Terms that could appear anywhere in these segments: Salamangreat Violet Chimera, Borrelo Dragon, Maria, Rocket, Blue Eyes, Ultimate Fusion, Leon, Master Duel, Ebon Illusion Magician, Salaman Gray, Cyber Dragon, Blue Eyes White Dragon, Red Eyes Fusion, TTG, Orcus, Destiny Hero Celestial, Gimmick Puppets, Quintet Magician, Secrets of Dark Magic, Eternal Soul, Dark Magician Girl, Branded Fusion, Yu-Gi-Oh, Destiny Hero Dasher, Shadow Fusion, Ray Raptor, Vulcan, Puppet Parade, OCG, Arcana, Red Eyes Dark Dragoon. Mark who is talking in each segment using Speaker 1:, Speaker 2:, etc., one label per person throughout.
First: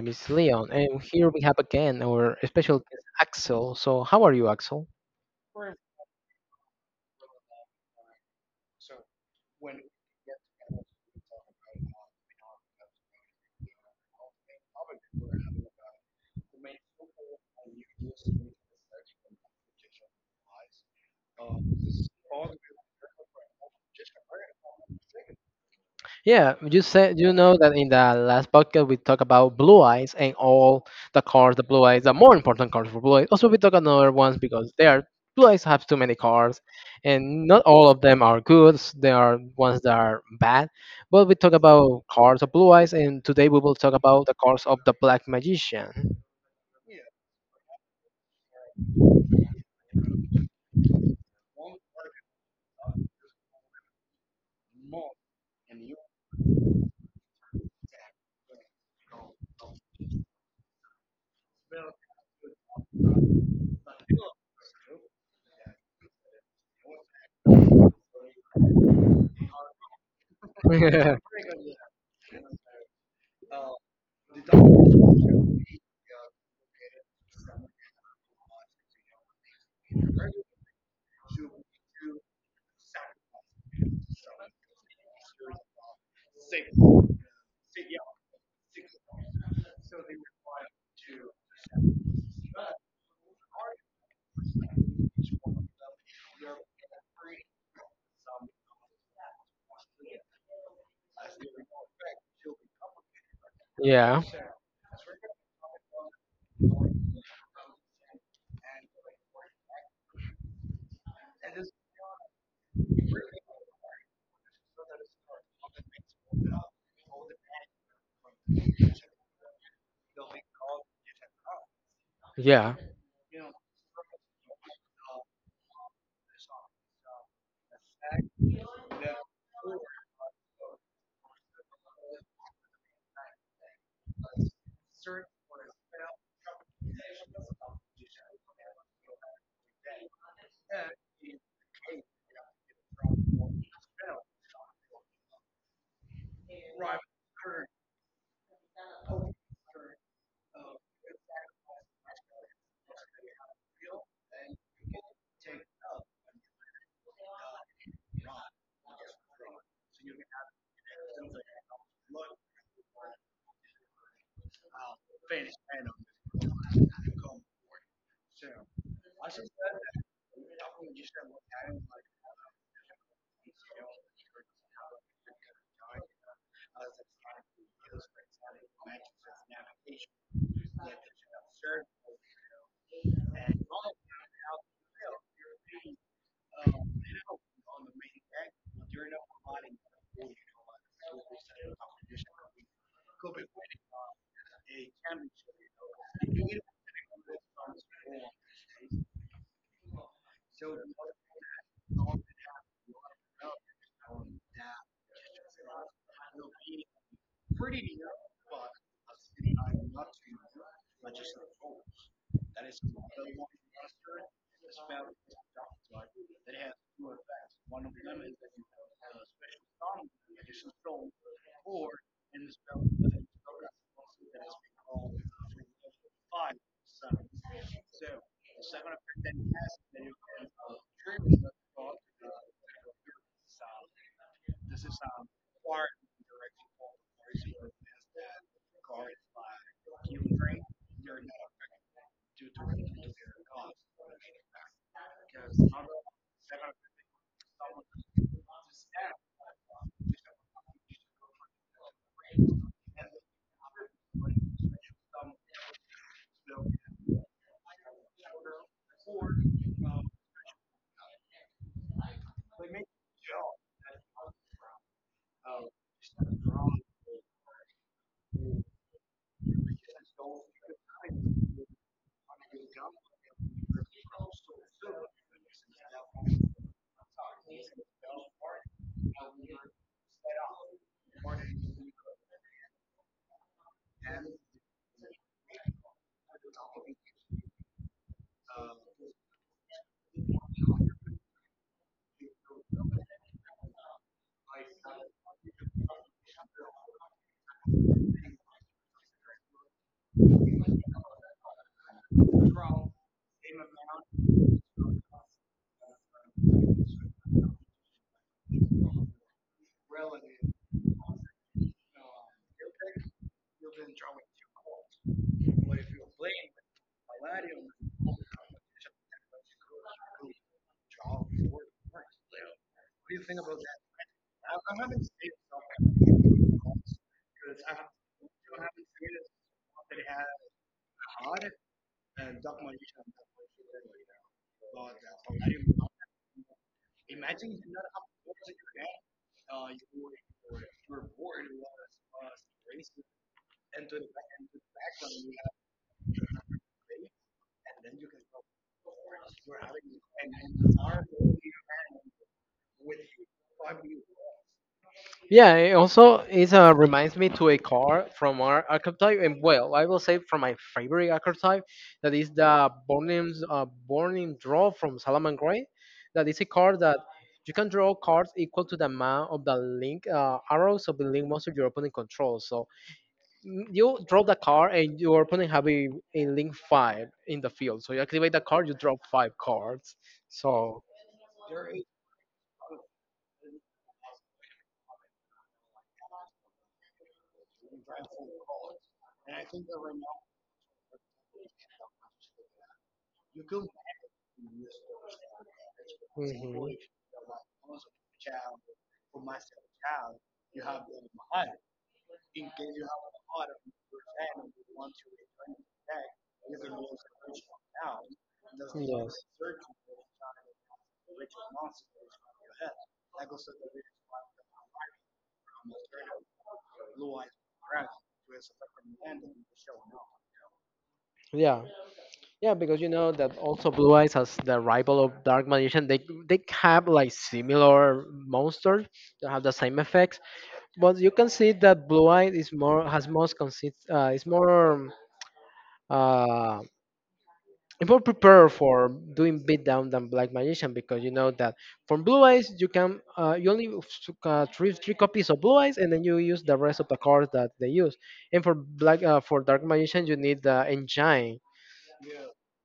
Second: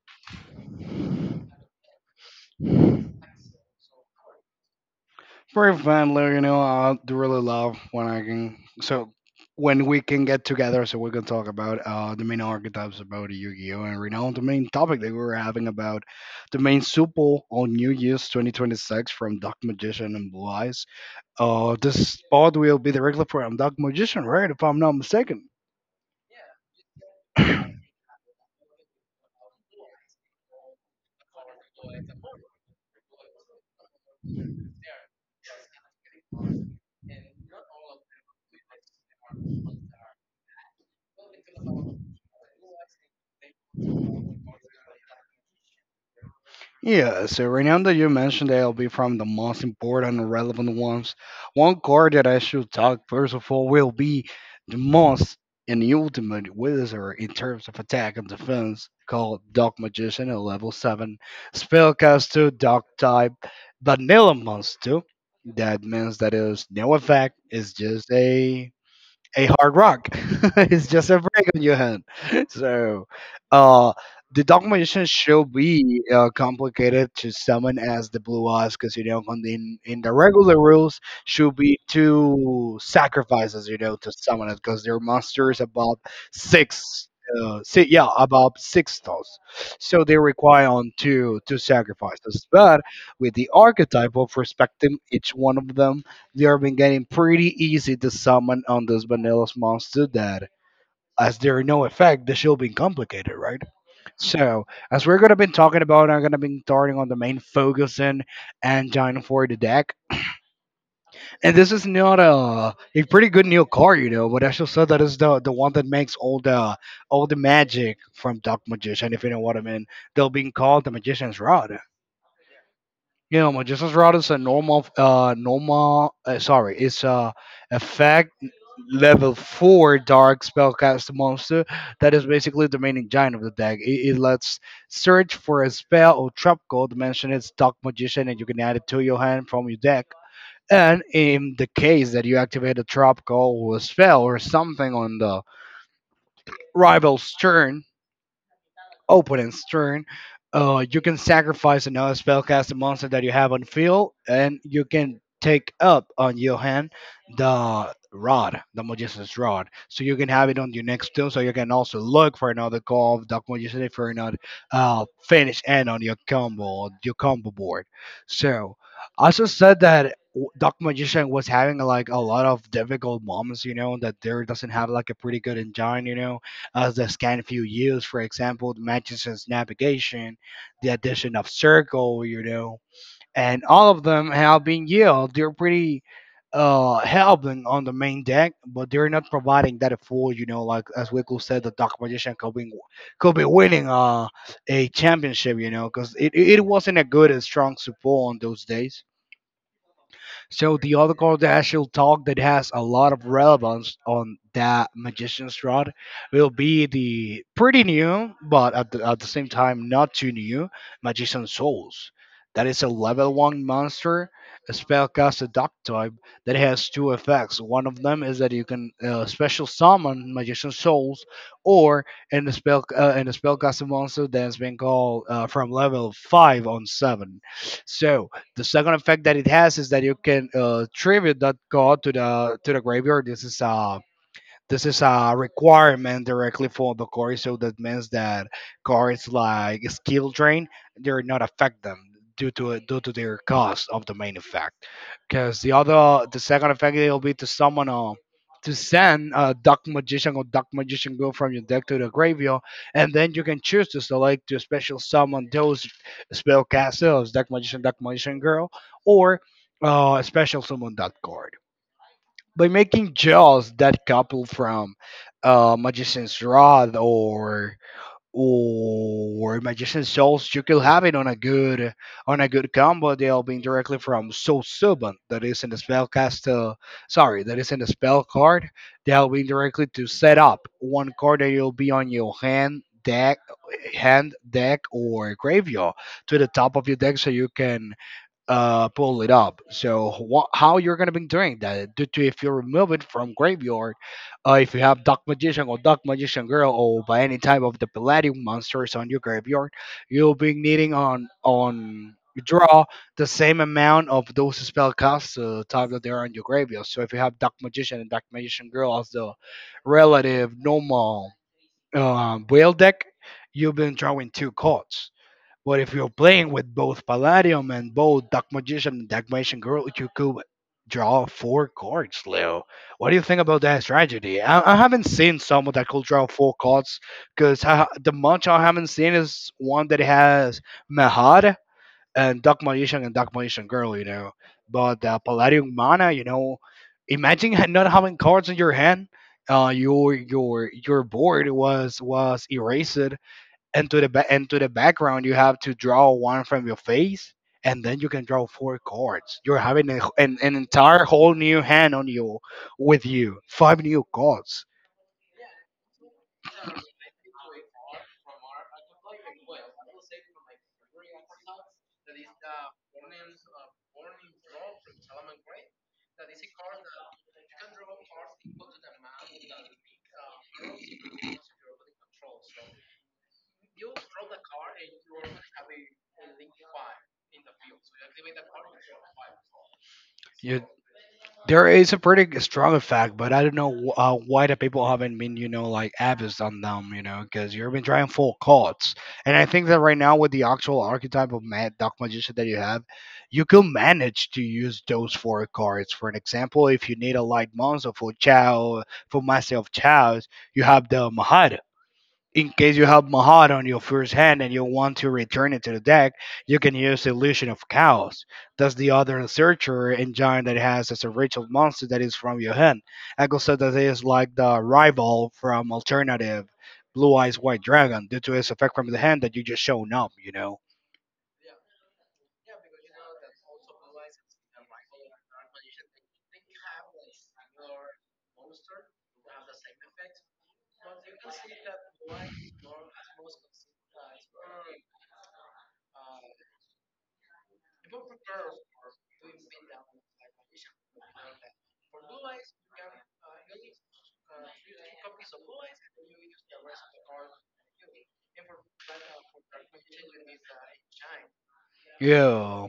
Speaker 1: name is Leon, and here we have again our special guest Axel. So, how are you, Axel?
Speaker 2: Very friendly, I do really love when I can. So when we can get together, so we can talk about the main archetypes about Yu-Gi-Oh, and right now the main topic that we were having about the main Super on New Year's 2026 from Dark Magician and Blue Eyes. This spot will be directly from Dark Magician, right? If I'm not mistaken.
Speaker 1: Yeah, you said you know that in the last podcast we talked about blue eyes and all the cars, the blue eyes, the more important cars for blue eyes. Also, we talk another ones because they are blue eyes have too many cars, and not all of them are good. There are ones that are bad, but we talk about cars of blue eyes, and today we will talk about the cars of the black magician.
Speaker 2: Yeah, so right now that you mentioned that, I will be from the most important and relevant ones. One card that I should talk first of all will be the most and the ultimate wizard in terms of attack and defense, called Dark Magician at level 7, Spellcaster, Dark type, Vanilla Monster. That means that is no effect, it's just a hard rock. It's just a break on your hand. So, uh, the documentation should be complicated to someone as the Blue Eyes, because on the, in the regular rules, should be two sacrifices, to summon it, because their monster is about six. Si yeah, about six thoughts. So they require on two sacrifices. But with the archetype of respecting each one of them, they have been getting pretty easy to summon on this vanilla monster to that. As there are no effect, the shield being complicated, right?
Speaker 1: Yeah.
Speaker 2: So, as we're gonna be talking about, I'm gonna be starting on the main focus and engine for the deck. And this is not a pretty good new card, but I should say that is the one that makes all the magic from Dark Magician, if you know what I mean. They'll be called the Magician's Rod.
Speaker 1: Yeah.
Speaker 2: Magistus route is a normal. Sorry, it's a effect level 4 dark spellcast monster that is basically the main giant of the deck. It lets search for a spell or trap code, mention its Dark Magician, and you can add it to your hand from your deck. And in the case that you activate a trap call or a spell or something on the rival's turn, open and stern, you can sacrifice another spellcasting monster that you have on field, and you can take up on your hand the rod, the magician's rod, so you can have it on your next turn. So you can also look for another call of Dark Magician for another finish end on your combo board. So I also said that Magician was having like a lot of difficult moments, that there doesn't have like a pretty good engine, as the Scanfield used. For example, the Manchester's navigation, the addition of circle, and all of them have been used. They're pretty helping on the main deck, but they're not providing that full, like as Wickle said, the Dark Magician could be winning a championship, because it wasn't a good and strong support on those days. So the other card that I shall talk that has a lot of relevance on that magician's rod will be the pretty new, but at the same time not too new, Magician Souls. That is a level 1 monster, a spellcaster duck type that has two effects. One of them is that you can special summon Magician Souls, or in the spellcaster monster that has been called from level 5 on 7. So the second effect that it has is that you can tribute that god to the graveyard. This is a requirement directly for the core, so that means that cards like skill drain, they're not affect them due to their cost of the main effect. Because the second effect will be to summon a to send a Dark Magician or Dark Magician Girl from your deck to the graveyard, and then you can choose to select to special summon those spellcasters, Dark Magician, Dark Magician Girl, or special summon that card. By making Jaws that couple from Magician's Rod or Magician Souls, you could have it on a good combo deal, being directly from Soul Suban, that is in the spell cast, sorry, that is in the spell card. They'll be directly to set up one card that will be on your hand deck or graveyard, to the top of your deck so you can pull it up. So how you're gonna be doing that? Due to, if you remove it from graveyard, if you have Dark Magician or Dark Magician Girl or by any type of the Palladium monsters on your graveyard, you'll be needing on draw the same amount of those spell costs type that they are on your graveyard. So if you have Dark Magician and Dark Magician Girl as the relative normal whale deck, you've been drawing two cards. But if you're playing with both Palladium and both Dark Magician and Dark Magician Girl, you could draw four cards, Leo. What do you think about that strategy? I haven't seen someone that could draw four cards, because the much I haven't seen is one that has Mehad and Dark Magician Girl. But Palladium Mana, imagine not having cards in your hand. Your board was erased, and to the and to the background you have to draw one from your face, and then you can draw four cards. You're having an entire whole new hand on you, with you five new cards
Speaker 1: Yeah, it also it reminds me to a car from our archetype, and well, I will say from my favorite archetype, that is the Bornim's Bornim draw from Salaman Gray. That is a card that you can draw cards equal to the amount of the link arrows of the link monster your opponent controls. You drop the car and your opponent have a link five in the field. So you activate the card, you drop five cards.
Speaker 2: you
Speaker 1: So
Speaker 2: There is a pretty strong effect, but I don't know why the people haven't been, like abused on them, because you've been trying full cards. And I think that right now with the actual archetype of Mad Dark Magician that you have, you can manage to use those four cards. For an
Speaker 1: mhm,
Speaker 2: example, if you need a light monster for Chao, for Master of Chaos, you have the Mahara in case you have Mahat on your first hand and you want to return it to the deck, you can use Illusion of Chaos. That's the
Speaker 1: yes.
Speaker 2: other searcher engine that has as a ritual monster that is from your hand. I could That is like the rival from alternative Blue Eyes White Dragon, due to its effect from the hand that you just shown up.
Speaker 1: Yeah, yeah, because you know that also Blue Eyes as the rival of Dark Magician, they have like similar monsters that have the same effects, but you can see that Blue Eyes is more has most consist is more uh, it more prepared for doing beatdown than black magician because you know that from blue eyes you can you only three three copies of blue eyes and then you use the rest of the cards that they use, and for black for dark magician you need the engine.
Speaker 2: Yo,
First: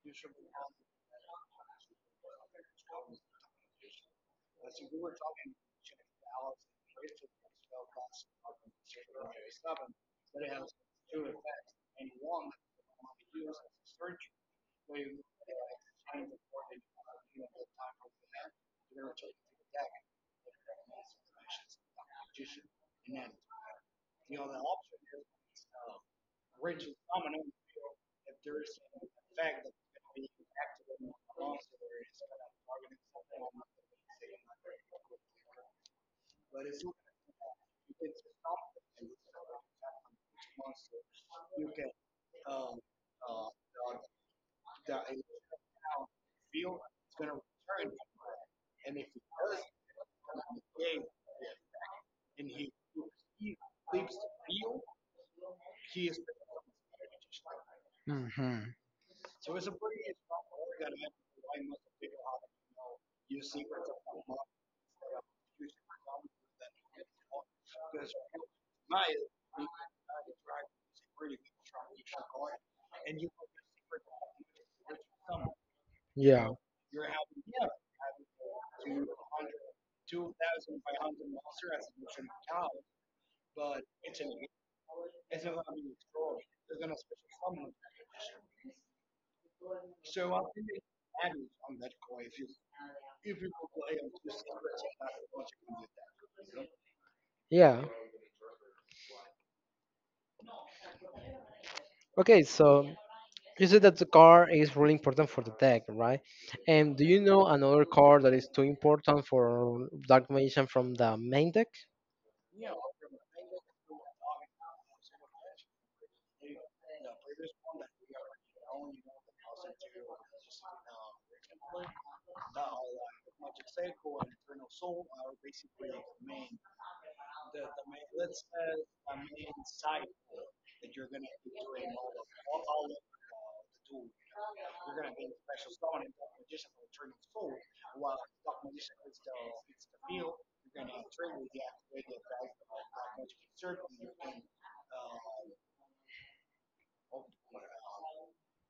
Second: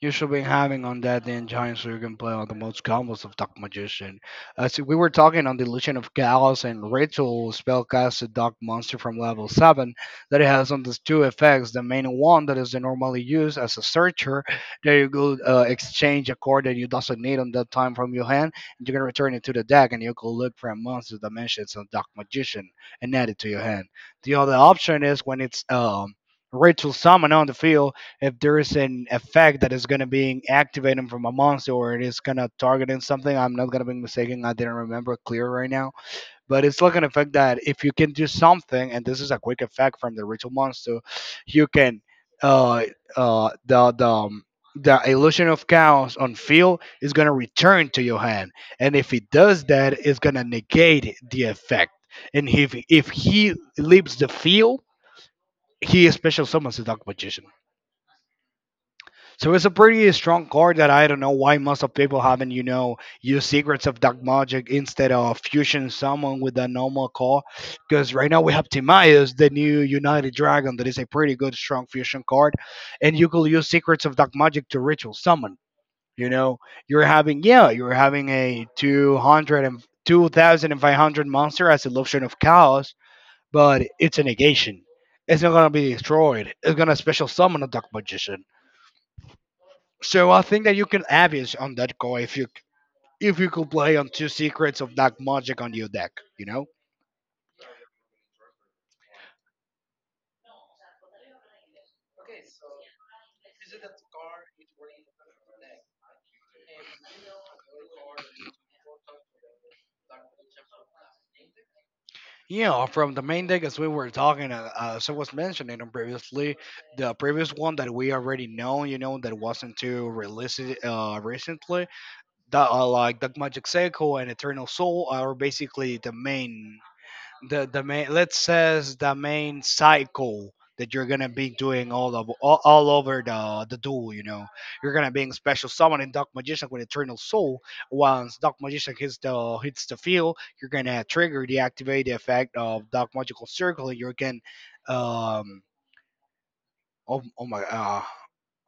Speaker 2: you should be having on that then giant so you can play on the most combos of Dark Magician. As we were talking on the Illusion of Chaos and Ritual spellcast, a Dark Monster from level 7 that it has on these two effects. The main one, that is normally used as a searcher, there you go, exchange a card that you doesn't need on that time from your hand, and you can return it to the deck and you can look for a monster dimensions of Dark Magician and add it to your hand. The other option is when it's Ritual Summon on the field. If there is an effect that is going to be activating from a monster, or it is going to targeting something, I'm not going to be mistaken, I didn't remember clear right now, but it's like an effect that if you can do something, and this is a quick effect from the ritual monster, you can, uh uh the the um, the Illusion of Chaos on field is going to return to your hand, and if he does that it's going to negate the effect, and if he leaves the field, he special summons the Dark Magician.
Speaker 1: Mm.
Speaker 2: So it's a pretty strong card that I don't know why most of people haven't, used Secrets of Dark Magic instead of fusion Summon with a normal card. Because right now we have Timaeus, the new United Dragon, that is a pretty good strong fusion card. And you could use Secrets of Dark Magic to ritual summon. You
Speaker 1: Yeah,
Speaker 2: know, you're having, yeah, you're having a two hundred and two thousand and five hundred monster as Eruption of Chaos, but it's a negation. It's not gonna be destroyed. It's gonna special summon a Dark Magician, so I think that you can average on that card if you could play on two secrets of Dark Magic on your deck, you know?
Speaker 1: yeah, okay, so you said that the card is really important for the deck, right? And do you know another card that is too important for dark magician from the main deck?
Speaker 2: Yeah, from the main deck as we were talking, as I was mentioning them previously, the previous one that we already know, you know, that wasn't too released recently, that are like Dark Magic Seiko and Eternal Soul are basically the main let's says the main cycle that you're gonna be doing all over the duel, you know. You're gonna being special summon in Dark Magician with Eternal Soul. Once Dark Magician hits the field, you're gonna trigger the activate the effect of Dark Magical Circle, and you can um oh,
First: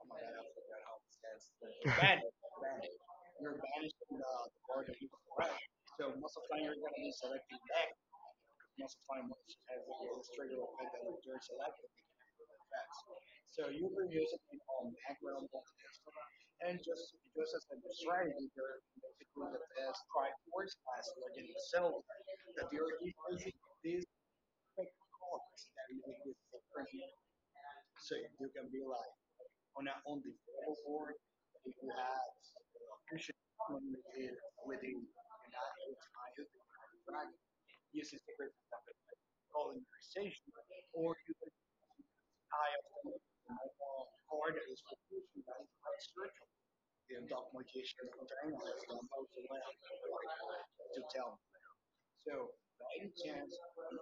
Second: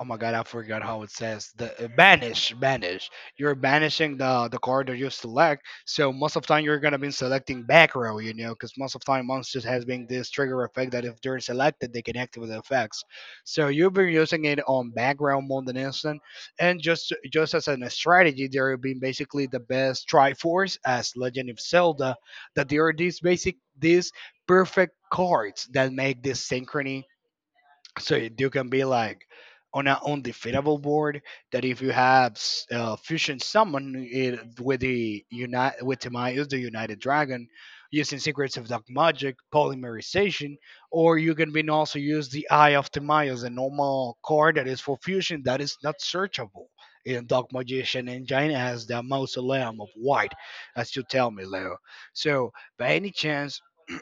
Speaker 2: oh my God, I forgot how it says. The banish, banish. You're banishing the card that you select. So most of time you're gonna be selecting back row, you know, because most of time monsters has been this trigger effect that if they're selected, they can activate the effects. So you've been using it on back row more than instant, and just as a strategy, there have been basically the best Triforce as Legend of Zelda, that there are these perfect cards that make this synchrony, so you can be like on an undefeatable board, that if you have fusion summon it with the unite with Timaeus the United Dragon using Secrets of Dark Magic polymerization, or you can be also use the Eye of Timaeus, a normal card that is for fusion that is not searchable in Dark Magician Engine as the mausoleum of white, as you tell me, Leo. So by any chance.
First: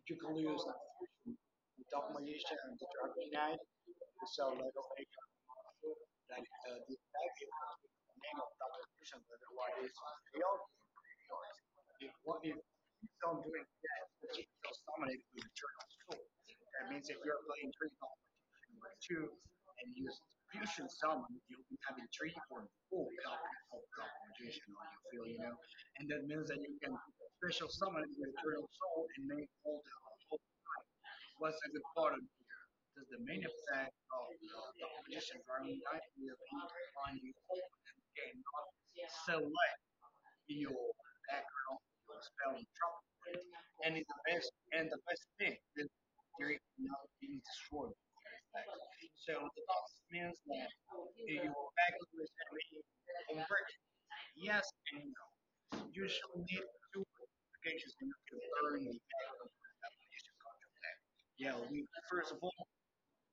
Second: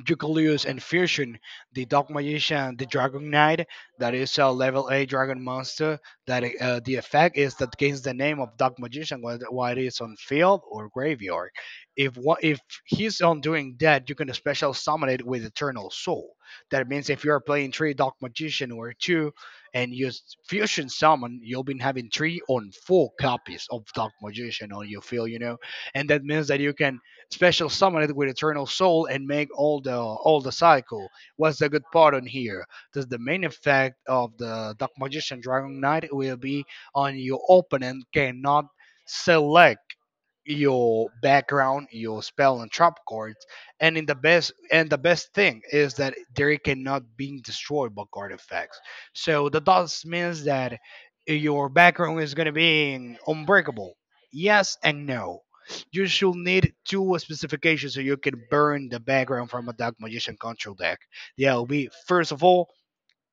Speaker 2: Jukulius and Fusion, the Dark Magician, the Dragon Knight, that is a level A dragon monster. That the effect is that gains the name of Dark Magician whether while it is on field or graveyard. If he's on doing that, you can special summon it with Eternal Soul. That means if you are playing three Dark Magician or two, and use Fusion Summon, you'll be having three on four copies of Dark Magician on your field, you know, and that means that you can special summon it with Eternal Soul and make all the cycle. What's the good part on here? Does the main effect of the Dark Magician Dragon Knight will be on your opponent cannot select your background, your spell and trap cards, and in the best thing is that they cannot be destroyed by card effects. So that does means that your background is gonna be unbreakable. Yes and no, you should need two specifications so you can burn the background from a Dark Magician control deck. That will be first of all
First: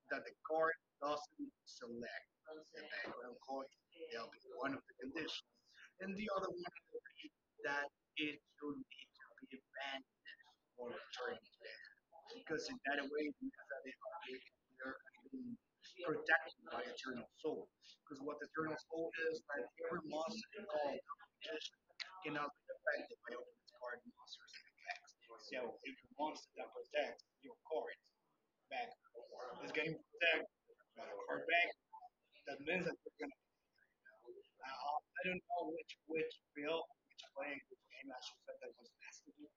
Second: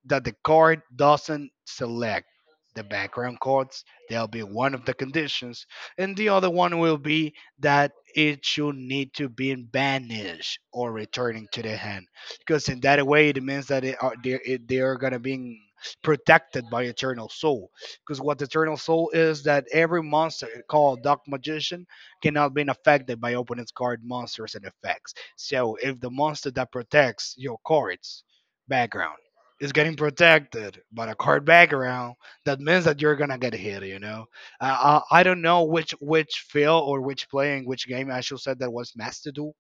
Speaker 2: that the card doesn't select the background codes. There'll be one of the conditions, and the other one will be that it should need to be banished or returning to the hand, because in that way it means that it are, they, it, they are gonna be protected by Eternal Soul. Because what Eternal Soul is that every monster called Dark Magician cannot be affected by opponent's card monsters and effects. So if the monster that protects your cards background is getting protected by a card background, that means that you're gonna get hit, you know. I don't know which field or which play in which game I should said that was master duel,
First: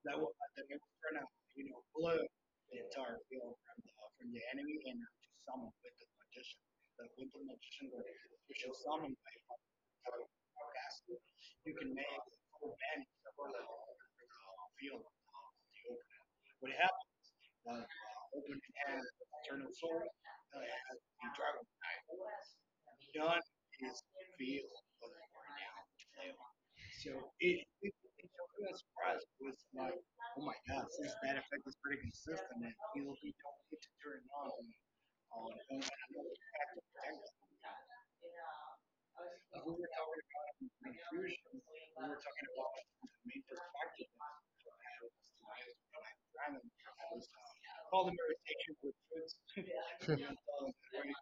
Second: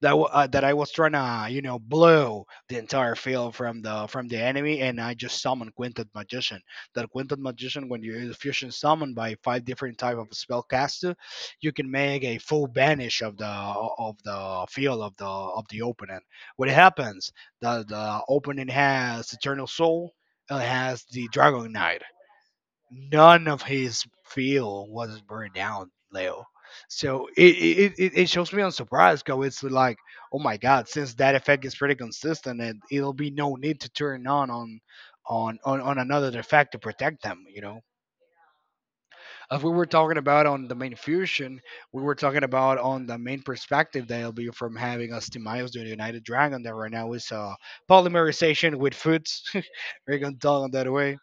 Speaker 2: that that I was trying to, you know, blow the entire field from the enemy, and I just summoned Quintet Magician. That Quintet Magician, when you use fusion summon by five different type of spellcaster, you can make a full banish of the field of the opponent. What happens? The opponent has Eternal Soul. It has the Dragon Knight, none of his field was burned down, Leo. So it shows me, I'm surprised. Cause it's like, oh my god, since that effect is pretty consistent and it'll be no need to turn on another effect to protect them, you know. As we were talking about on the main fusion, we were talking about on the main perspective that'll be from having us to Miles the United Dragon that right now is polymerization with foods. We're gonna talk on that way.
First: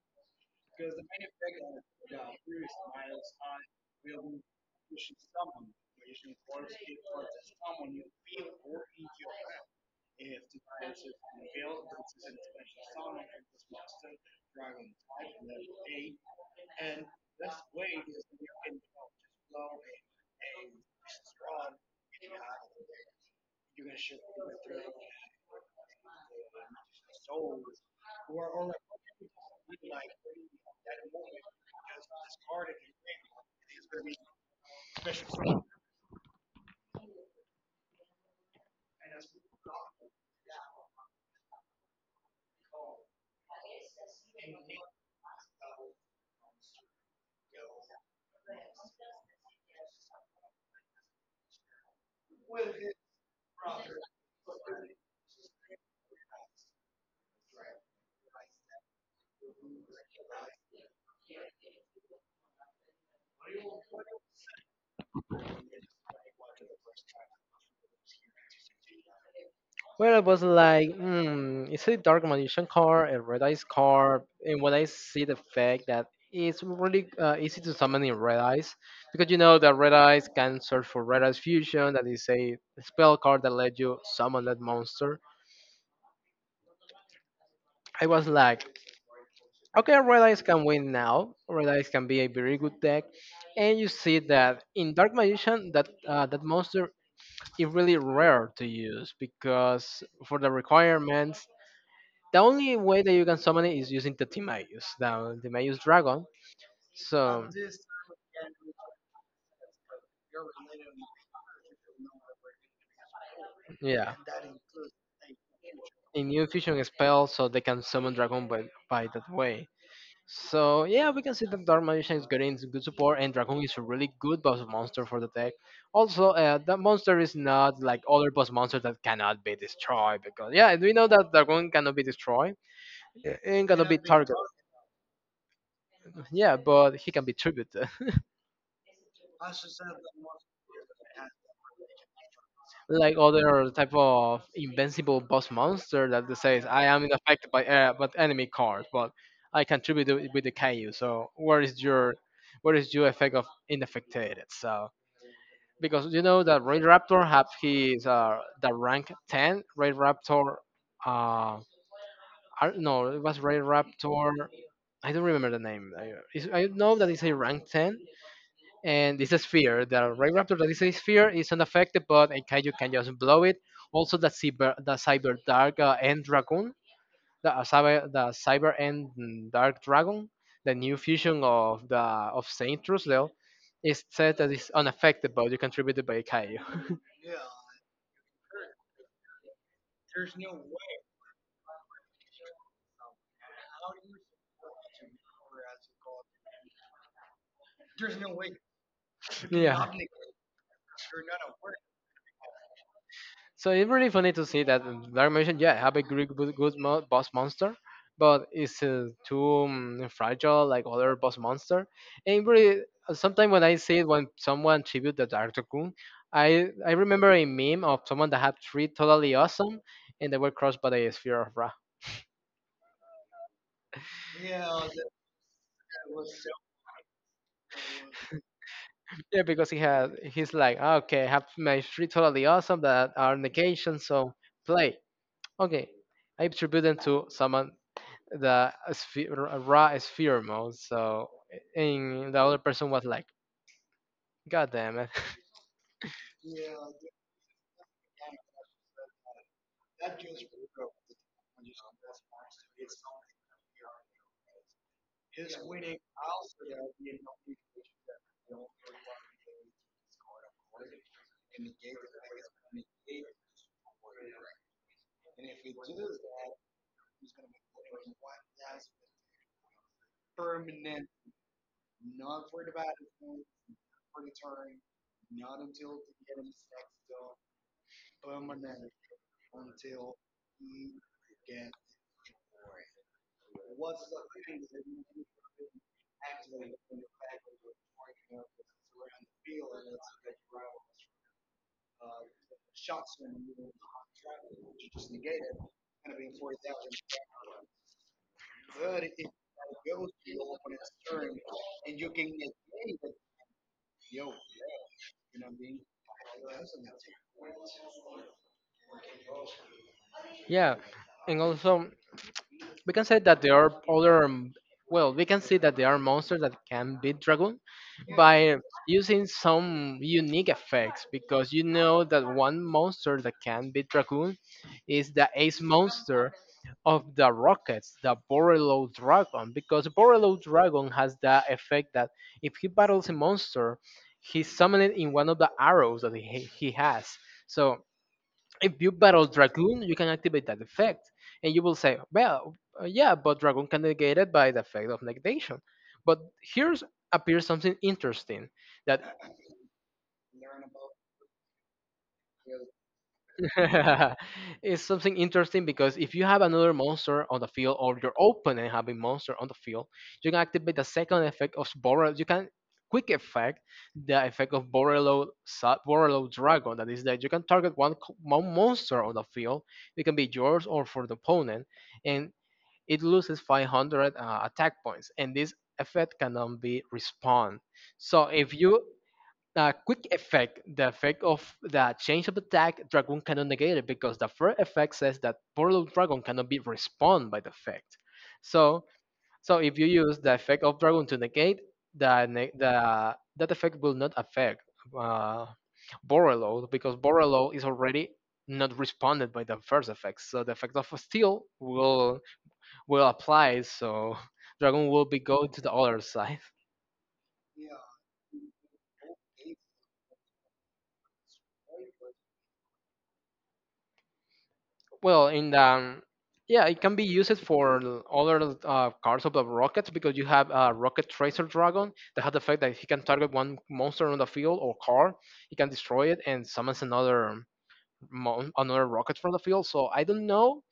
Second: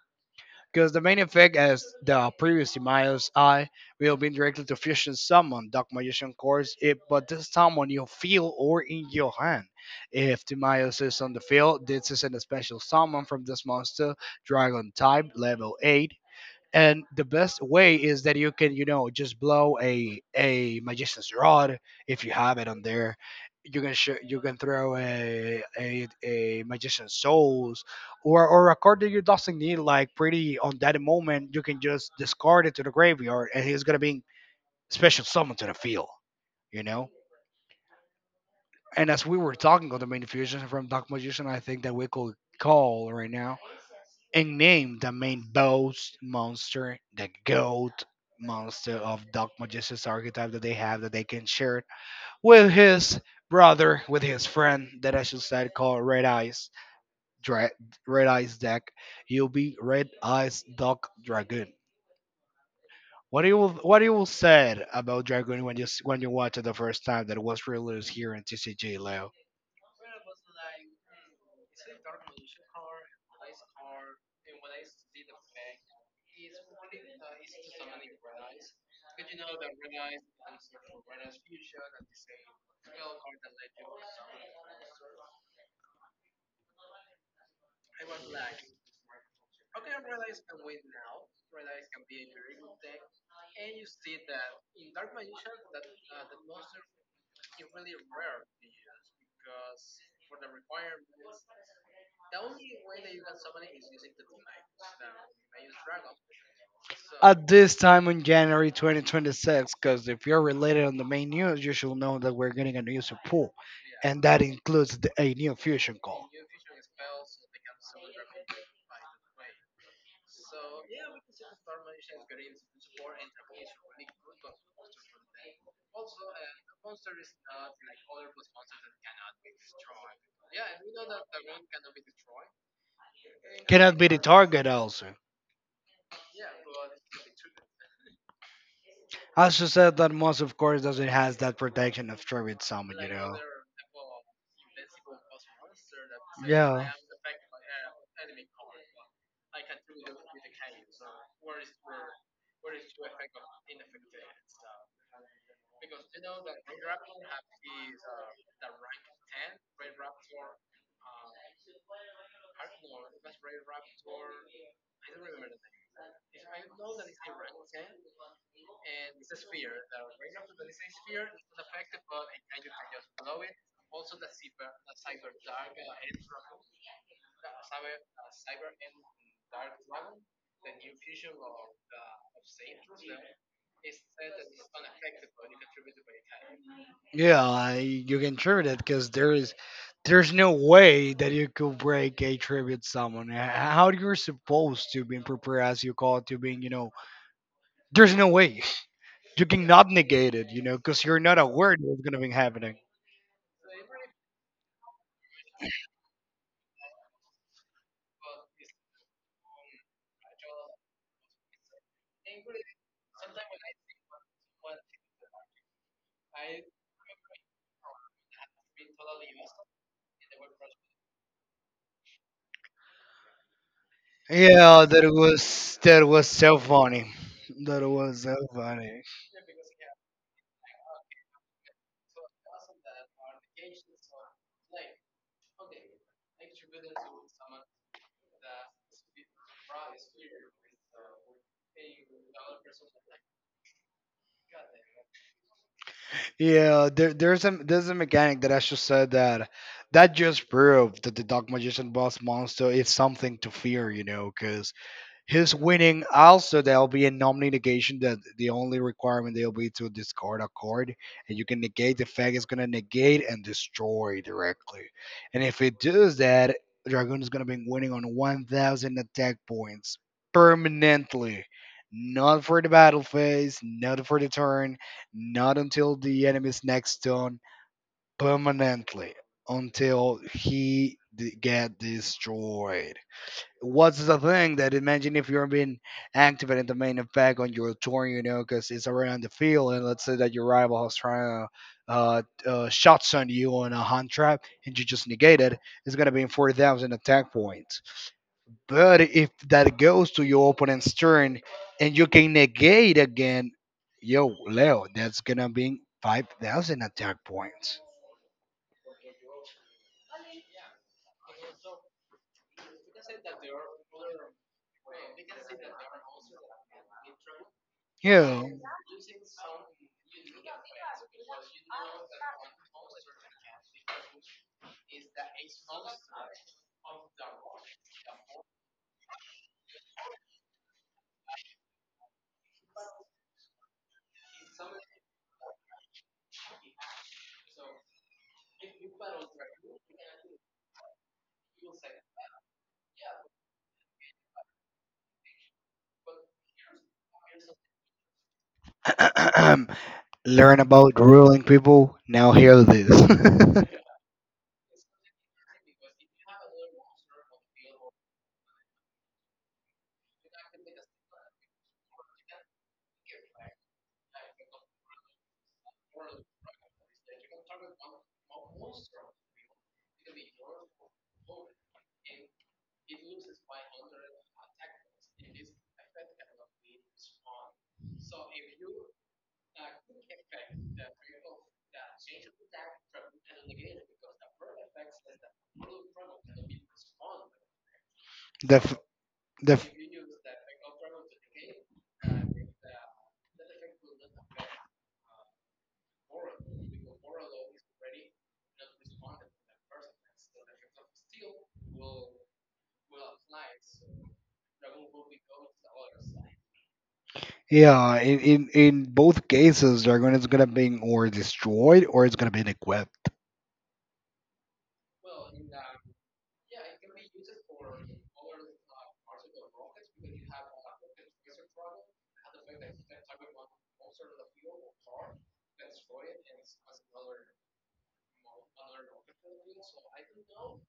Speaker 2: Because the main effect, as the previous Miles I, will be directly to fusion summon Dark Magician cards, if but this summon you feel or in your hand. If Timaeus is on the field, this is an special summon from this monster, Dragon type, level 8, and the best way is that you can, you know, just blow a magician's rod if you have it on there. You can you can throw a magician's souls, or a card that you doesn't need like pretty on that moment, you can just discard it to the graveyard and he's gonna be special summoned to the field, you know. And as we were talking on the main fusion from Dark Magician, I think that we could call right now and named the main boss monster the goat monster of Dark Magistus archetype that they have, that they can share with his brother, with his friend that I should say called Red Eyes Dra- Red Eyes deck. You'll be Red Eyes Dark Dragoon. What you will said about Dragoon when you when you watched it the first time that it was released here in TCG, Leo?
Speaker 1: Well, it was like, mm, is it a Dark Magician card, a Red Eyes card? And when I see the fact that it's really easy to summon in Red Eyes, because you know that Red Eyes can search for Red Eyes Fusion, that is a spell card that lets you summon that monster. I was like, okay, Red Eyes can win now. Red Eyes can be a very good deck. And you see that in Dark Magician, that that monster is really rare to use because for the requirements. The only way that you can summon it is using the Timaeus dragon.
Speaker 2: At
Speaker 1: So
Speaker 2: this time in January 2026, because if you're related on the main news, you should know that we're getting a new support,
Speaker 1: yeah,
Speaker 2: and that includes the, a new fusion
Speaker 1: a
Speaker 2: call.
Speaker 1: new fusion spell, so they can summon dragon by that way. So yeah, we can see that Dark Magician is getting some good support, and Dragon is a really good boss monster for the deck. Also, that monster is not like other boss monsters that cannot be destroyed because yeah, we know that Dragon cannot be destroyed and cannot
Speaker 2: Cannot
Speaker 1: be
Speaker 2: be the
Speaker 1: targeted.
Speaker 2: target also.
Speaker 1: Yeah, but he can be tribute.
Speaker 2: Also said that most, of course, doesn't has that protection of Tribute Summon, you
Speaker 1: Like
Speaker 2: know.
Speaker 1: other type of invincible boss monster that they says I
Speaker 2: Yeah.
Speaker 1: am affected by but enemy cards, but I contribute with the KU. So where is your effect of inaffected? So because you know that Ray Raptor have his the rank ten Ray Raptor uh I do it was Ray Raptor. I don't remember the name. I, it's- I know that it's a rank ten and it's a sphere. The ray raptor that is a sphere is unaffected, but a kaiju can just blow it. Also, the cyber dark end dragon, the cyber the cyber end mm, dark dragon, the new fusion of the of Saint Trusdale, is said that it's unaffected, but you contributed by a kaiju.
Speaker 2: Yeah, I, you can tribute it because there is there's no way that you could break a tribute someone. How you're supposed to be prepared as you call it to being, you know, there's no way you
Speaker 1: Yeah.
Speaker 2: cannot negate it, you know, because you're not aware that it's gonna be happening.
Speaker 1: So it's really funny to see that Dark Mansion, yeah, have a great good, good mo- boss monster, but it's too fragile like other boss monster. And really, sometimes when I see it, when someone tribute the Dark Cocoon, I remember a meme of someone that had three totally awesome, and they were crushed by the Sphere of Wrath.
Speaker 2: Yeah, that was so funny. That was so funny.
Speaker 1: Yeah, because he had he's like, "Ah, okay, I have my three totally awesome that are negation, so play. Okay, I tribute them to someone the sphe- r- raw sphere mode. So and the other person was like, "God damn it!"
Speaker 2: Yeah, there's a mechanic that actually said that that just proved that the Dark Magician boss monster is something to fear, you know, 'cause his winning also there'll be a non-negation, that the only requirement there'll be to discard a card and you can negate the fact it's going to negate and destroy directly. And if it does that, Dragoon is going to be winning on 1000 attack points permanently, not for the battle phase, not for the turn, not until the enemy's next turn, permanently, until he get destroyed. What's the thing that imagine if you're being active in the main effect on your turn, you know, because it's around the field, and let's say that your rival has trying to shots on you on a hunt trap, and you just negate it, it's gonna be in 40,000 attack points. But if that goes to your opponent's turn, and you can negate again, yo, Leo, that's gonna be 5,000 attack points.
Speaker 1: Yeah, and also we can say that there are other. Well, we can see that there are monsters that can beat Dragoon
Speaker 2: Yeah.
Speaker 1: by using some unique effects because you know that one monster that can beat dragoon is the ace monster of the rockets, the Borello Dragon, because Borello Dragon has the effect that if he battles a monster, he summons it in one of the arrows that he has. So if you battle Dragoon, you can activate that effect. And you will say, well, yeah, but Dragoon can negate it by the effect of negation. But here's appears something interesting that
Speaker 2: Learn about ruling people. Now hear this.
Speaker 1: it's something interesting because if you have another monster on the field or your opponent having monster on the field, you can activate the second effect of Borrel. You can quick effect the effect of Borelo Dragon. That is that you can target one monster on the field. It can be yours or for the opponent, and it loses 500 attack points. And this effect cannot be respawned. So if you a quick effect, the effect of the change of attack, Dragoon cannot negate it because the first effect says that Portal Dragon cannot be respawned by the effect.
Speaker 2: F-
Speaker 1: So,
Speaker 2: the
Speaker 1: so
Speaker 2: f-
Speaker 1: if you use the effect of Dragon to negate, the, the that effect will not affect uh, Borrelo because Borrelo is already not responded by the first effect. So the effect of Steel will apply. So Dragon will be go to the other side.
Speaker 2: yeah. In both cases, they're going it's going to be or destroyed or it's going to be equipped.
Speaker 1: Well, in the yeah, it can be used for other cards of the rockets because you have a rocket tracer dragon that has the fact that he can target one monster on the field or car, he can destroy it and summons another another rocket from the field. So I don't know.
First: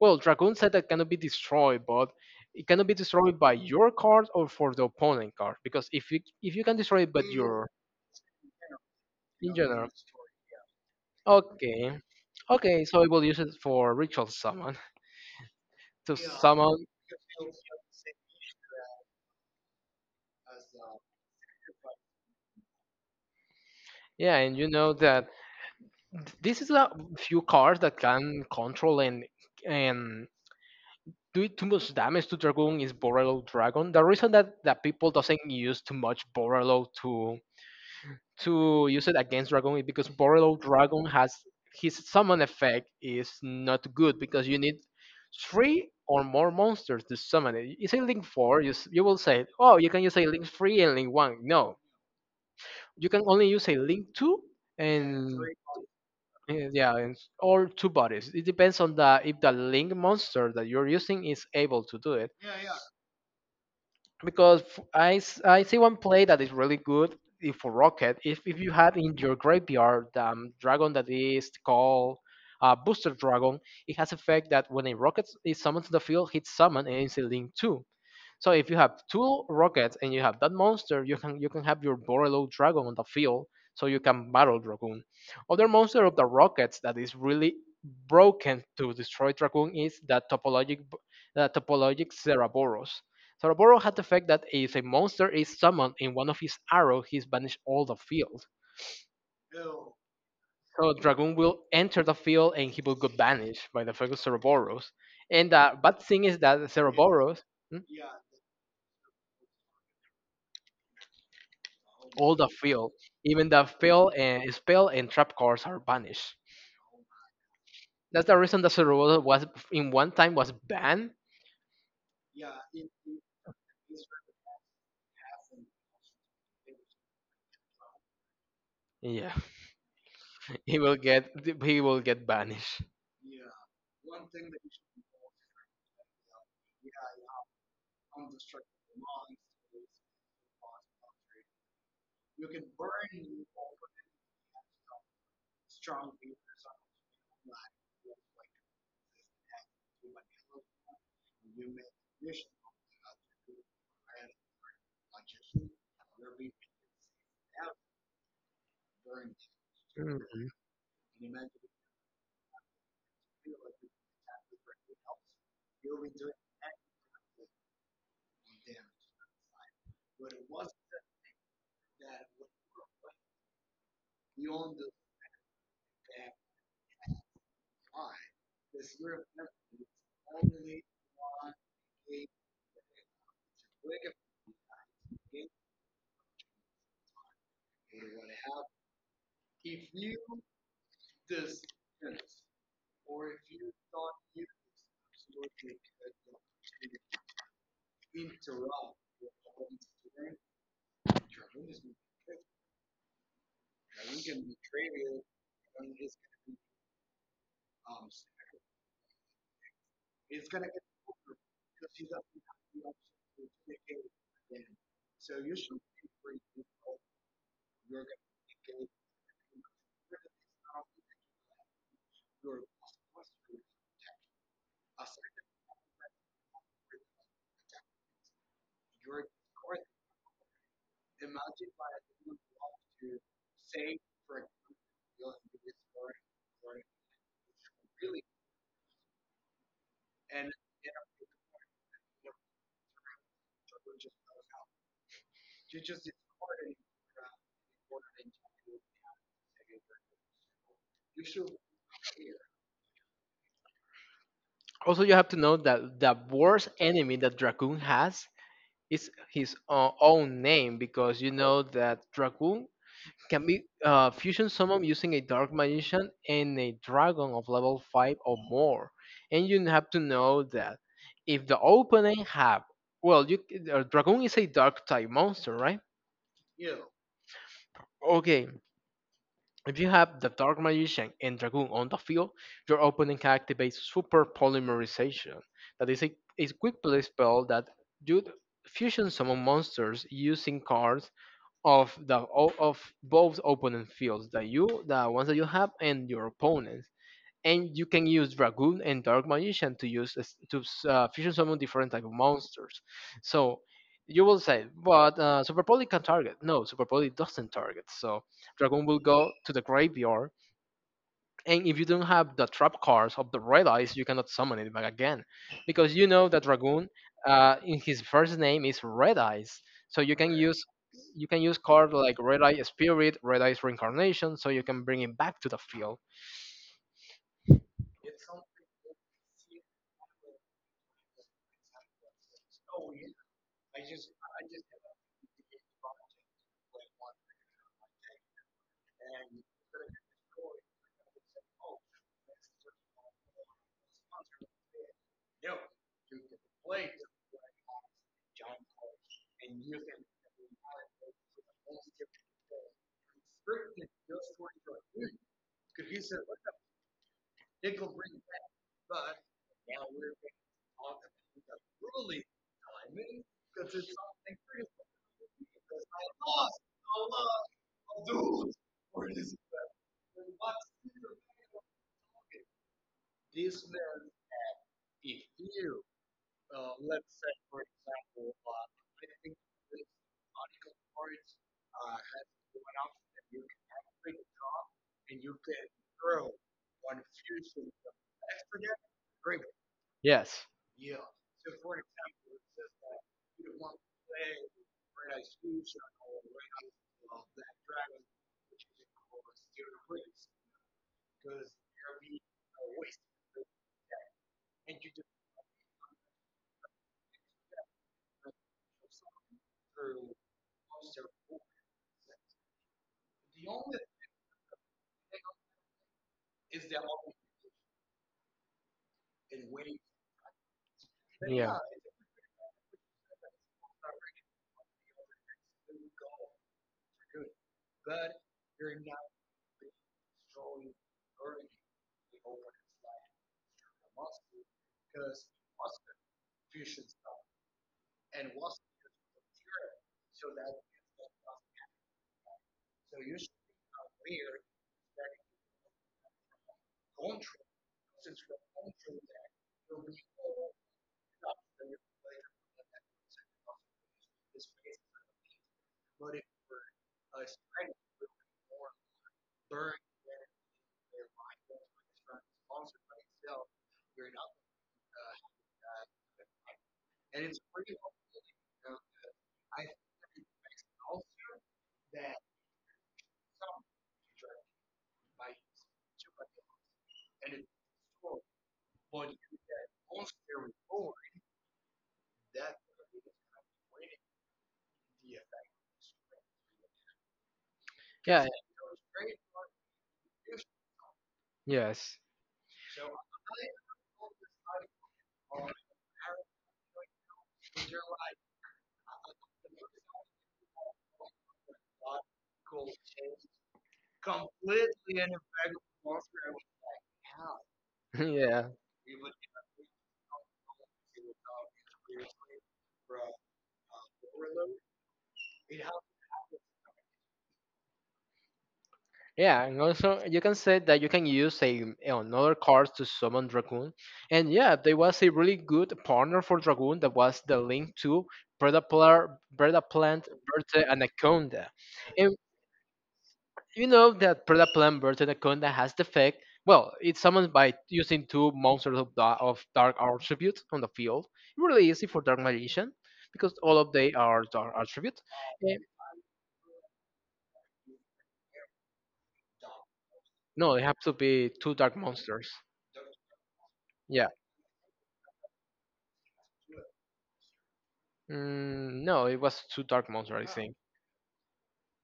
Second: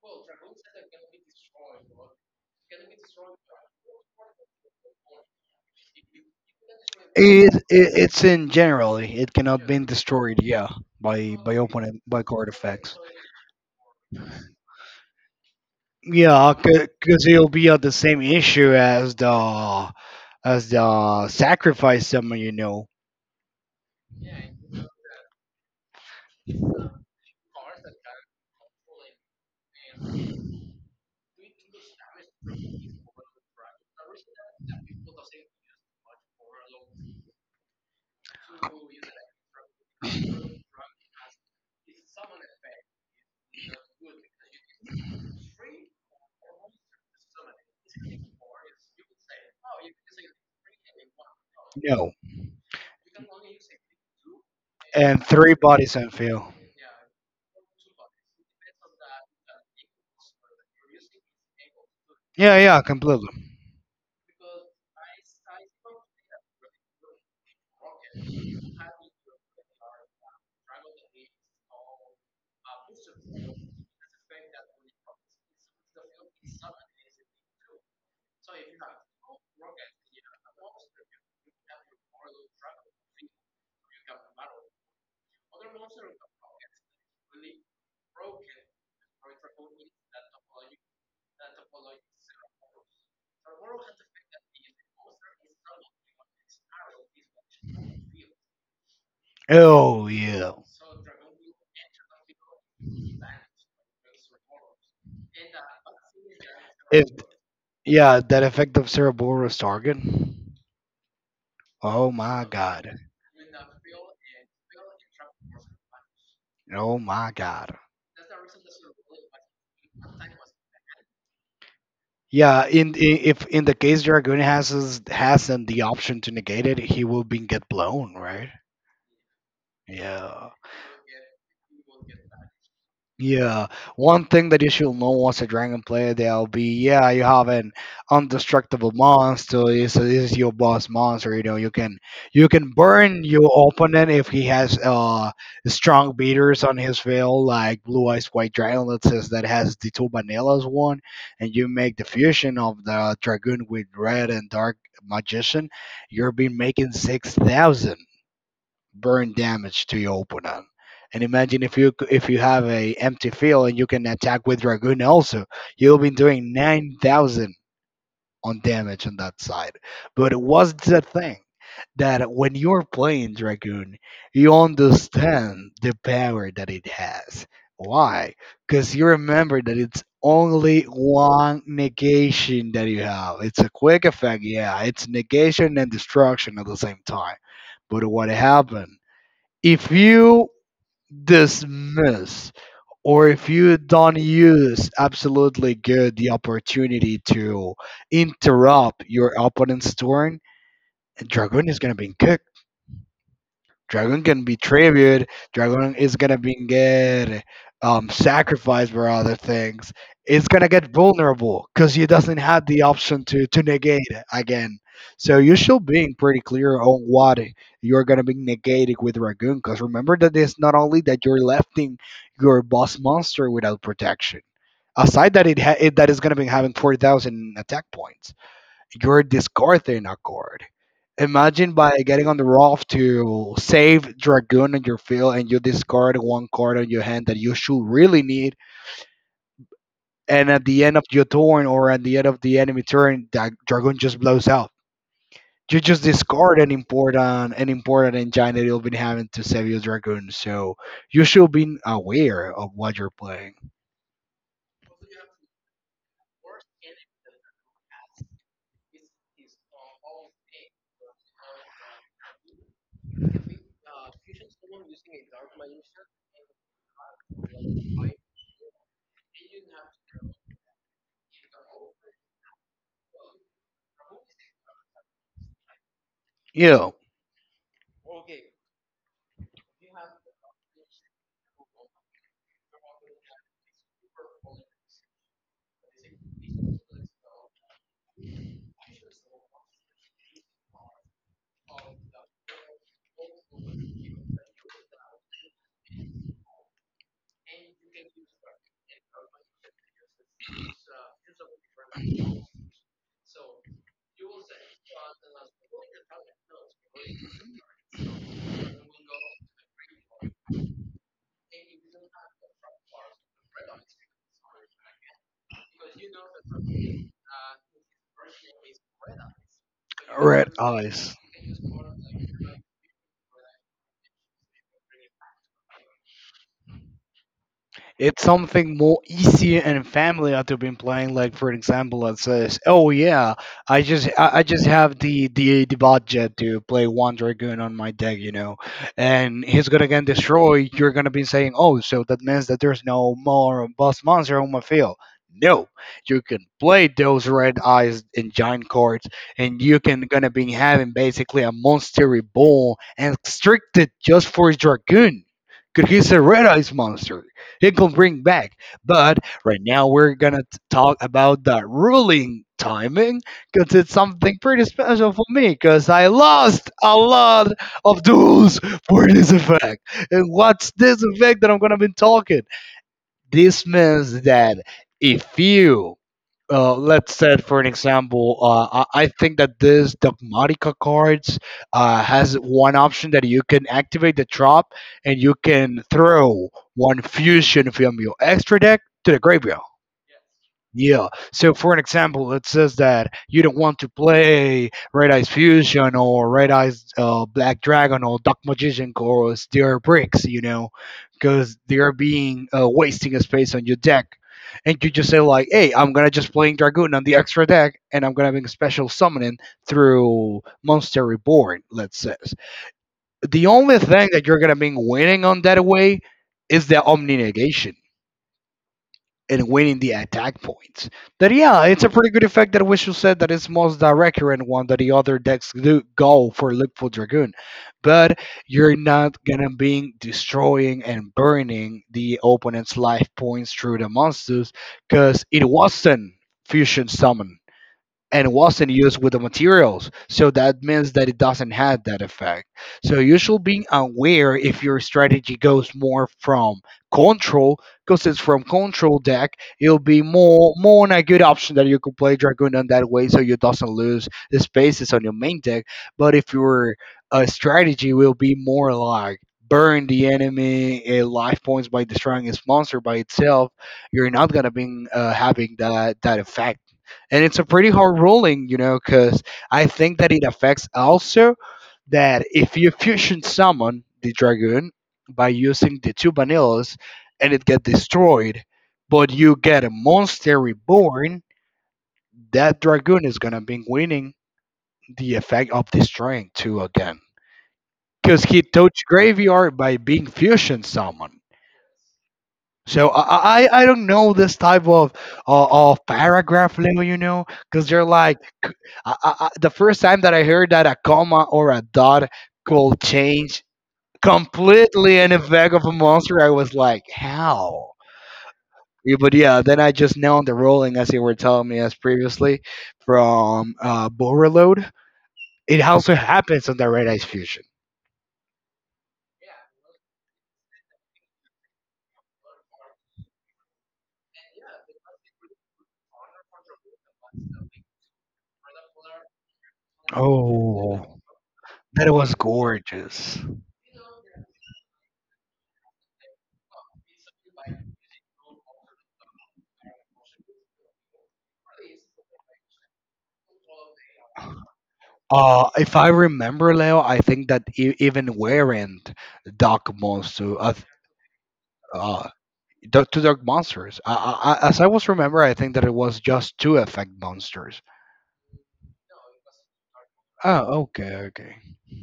Speaker 1: Well, dragoon said that cannot be destroyed, but it cannot be destroyed by your card or for the opponent card because if you can destroy it, but
Speaker 2: It, it
Speaker 1: your
Speaker 2: it's in generally. It
Speaker 1: in
Speaker 2: cannot be
Speaker 1: general,
Speaker 2: destroyed. Yeah, by
Speaker 1: okay.
Speaker 2: opening by card
Speaker 1: Okay,
Speaker 2: effects.
Speaker 1: so I will use it for ritual summon to
Speaker 2: Yeah,
Speaker 1: summon.
Speaker 2: because it'll be at the same issue as the sacrifice someone, you know.
Speaker 1: Yeah, and you know that this is a few cards that can control and do too much damage to Dragoon is Borrello Dragon. The reason that, that people doesn't use too much Borrello to use it against Dragon is because Borrello Dragon has his summon effect is not good because you need three or more monsters to summon it. You say link four, you will say, oh, you can use a link three and link one. No,
Speaker 2: No,
Speaker 1: you can only use a link two
Speaker 2: and
Speaker 1: and
Speaker 2: three bodies on field.
Speaker 1: yeah, yeah, and or two bodies. It depends on the if the link monster that you're using is able to do it.
Speaker 2: Yeah, yeah, completely.
Speaker 1: Because I see one play that is really good if for Rocket. If you have in your graveyard the dragon that is called Booster Dragon, it has effect that when a rocket is summoned to the field, hits summon and it's a link two. So if you have two rockets and you have that monster, you can have your Borelo dragon on the field, so you can battle Dragoon. Other monster of the rockets that is really broken to destroy Dragoon is the topologic Cereboros. Cereboros had the fact that if a monster is summoned in one of his arrows, he's banished all the field.
Speaker 2: Oh yeah.
Speaker 1: So Dragoon will enter the field and he will get banished by the fact of Cereboros. And the bad thing is that
Speaker 2: If
Speaker 1: Cereboros.
Speaker 2: yeah, that effect of Cerberus target. Oh
Speaker 1: All
Speaker 2: my
Speaker 1: the field,
Speaker 2: god.
Speaker 1: even the fail and spell and trap cards are banished.
Speaker 2: Oh my god.
Speaker 1: That's the reason that Cerebral was in one time was banned.
Speaker 2: Yeah, in if in the case Dragoon has his, has and the option to negate it, he will be get blown, right?
Speaker 1: Yeah,
Speaker 2: Yeah.
Speaker 1: he will get he will get banished.
Speaker 2: Yeah. One thing that you should know as a dragon player, they'll be, yeah, you have an undestructible monster. This is your boss monster. You know, you can burn your opponent if he has strong beaters on his field, like Blue Eyes White Dragon, let's say, that has the two vanillas one, and you make the fusion of the Dragoon with red and Dark Magician, you're been making 6,000 burn damage to your
Speaker 1: Mhm.
Speaker 2: opponent. And imagine if you have a empty field and you can attack with Dragoon also, you'll be doing 9,000 on damage on that side. But what's the thing that when you're playing Dragoon, you understand the power that it has. Why? Because you remember that it's only one negation that you have. It's a quick effect, yeah. It's negation and destruction at the same time. But what happened? If you dismiss or if you don't use absolutely good the opportunity to interrupt your opponent's turn, Dragoon is gonna be cooked. Dragon can be tribute. Dragon is gonna be get sacrificed for other things. It's gonna get vulnerable because he doesn't have the option to negate it again. So you should be pretty clear on what you're gonna be negating with Dragoon. Because remember that it's not only that you're lefting your boss monster without protection. Aside that it that is gonna be having 40,000 attack points, you're discarding a card. Imagine by getting on the raft to save Dragoon on your field and you discard one card on your hand that you should really need. And at the end of your turn or at the end of the enemy turn, that Dragoon just blows out. You just discard an important engine that you've been having to save your Dragoon. So you should be aware of what you're playing.
Speaker 1: Also, you have to know that the worst enemy that Dragoon has is his own name, because you know that Dragoon can be fusion summon using a dark magician and a dragon of level 5 or more. And you have to know that if the opponent have, well you dragon is a dark type monster, right?
Speaker 2: You know,
Speaker 1: Okay, if you have the dark magician and dragon on the field, your opponent can activate super polymerization. That is a quick play spell that you fusion summon monsters using cards of the o- of both opponent fields, that you the ones that you have and your opponents. And you can use dragoon and dark magician to fusion summon different type of monsters. So you will say, but super poly can target. No, super poly doesn't target, so dragoon will go to the graveyard. And if you don't have the trap cards of the red eyes, you cannot summon it back again, because you know that dragoon, in his first name is red eyes. So
Speaker 2: red eyes.
Speaker 1: you can use cards like red eye spirit, red eyes reincarnation, so you can bring it back to the field.
Speaker 2: It's something more easy and family to been playing. Like for example, it says, "Oh yeah, I just have the the budget to play one dragoon on my deck, you know, and he's gonna get destroyed. You're gonna be saying, oh, so that means that there's no more boss monster on my field." No, you can play those red eyes and giant cards, and you can gonna be having basically a monster reborn and restricted just for his dragoon. Because he's a red eyes monster it can bring back. But right now we're gonna talk about the ruling timing because it's something pretty special for me because I lost a lot of duels for this effect. And what's this effect that I'm gonna be talking? This means that if you, let's say, for an example, I think that this Dogmatica cards has one option that you can activate the drop and you can throw one fusion from your extra deck to the graveyard.
Speaker 1: Yes.
Speaker 2: Yeah. So, for an example, it says that you don't want to play Red Eyes Fusion or Red Eyes Black Dragon or Dark Magician because they are bricks, you know, because they are being wasting a space on your deck. And you just say like, "Hey, I'm gonna just playing Dragoon on the extra deck, and I'm gonna make a special summoning through Monster Reborn." Let's say the only thing that you're gonna be winning on that way is the Omni Negation and winning the attack points. That
Speaker 1: Yeah.
Speaker 2: yeah, it's a pretty good effect that Wishful said that it's most direct current one that the other decks do go for Liquid Dragoon. But you're not gonna be destroying and burning the opponent's life points through the monsters because it wasn't fusion summon and wasn't used with the materials. So that means that it doesn't have that effect. So you should be aware if your strategy goes more from control, because it's from control deck, it'll be more on a good option that you could play Dragoon on that way so you doesn't lose the spaces on your main deck. But if your strategy will be more like burn the enemy life points by destroying its monster by itself, you're not gonna be having that effect and it's a pretty hard ruling, you know, because I think that it affects also that if you fusion summon the dragoon by using the two vanillas and it get destroyed, but you get a monster reborn, that dragoon is gonna be winning the effect of destroying two again, because
Speaker 1: Yeah.
Speaker 2: he touched graveyard by being fusion summon.
Speaker 1: Yes.
Speaker 2: So I don't know this type of of paragraph level, you know, because they're like the first time that I heard that a comma or a dot could change completely in the back of a monster, I was like, how?
Speaker 1: yeah.
Speaker 2: Yeah, but yeah, then I just know the rolling, as you were telling me as previously, from Borreload. It also happens on the Red Ice Fusion.
Speaker 1: Yeah, and also you can say that you can use a another card to summon Dragoon. And yeah, there was a really good partner for Dragoon that was the link to Predaplant, Berta, and
Speaker 2: Oh,
Speaker 1: Anaconda.
Speaker 2: that
Speaker 1: And
Speaker 2: was gorgeous.
Speaker 1: you know that Predaplant, Berta, and Anaconda has the effect. Well, it's summoned by using two monsters of, Dark Attribute on the field. Really easy for Dark Magician because all of they are Dark Attribute. Eh,
Speaker 2: If I remember, Leo, I think that even weren't Doc Monster.
Speaker 1: no, they have to be two Dark
Speaker 2: Uh,
Speaker 1: Monsters.
Speaker 2: Dark, to Dark Monsters.
Speaker 1: Yeah.
Speaker 2: As I was remember, I think that it was just two effect monsters.
Speaker 1: Mm, no, it was too dark monster, I think,
Speaker 2: Oh, okay, okay.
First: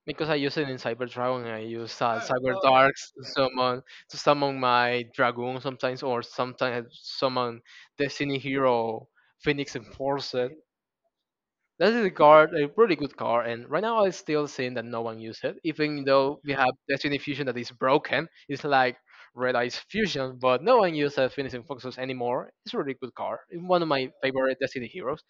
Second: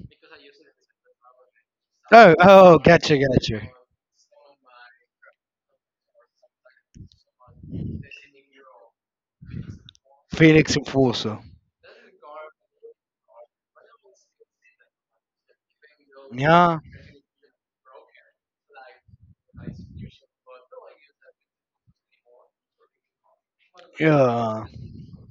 Speaker 1: because I use it in Cyber Dragon. And I use
Speaker 2: Oh,
Speaker 1: Cyber
Speaker 2: oh,
Speaker 1: Darks
Speaker 2: gotcha, gotcha.
Speaker 1: to summon my dragoon sometimes, or sometimes summon Destiny Hero Phoenix Enforcer.
Speaker 2: Phoenix and Fuso.
Speaker 1: That is a card, a really good card, and right now I'm still seeing that no one uses it, even though we have
Speaker 2: Yeah,
Speaker 1: Destiny Fusion that is broken. It's like Red Eyes Fusion, but no one uses Phoenix Enforcer anymore. It's a really good card. It's one of my favorite
Speaker 2: yeah.
Speaker 1: Destiny heroes.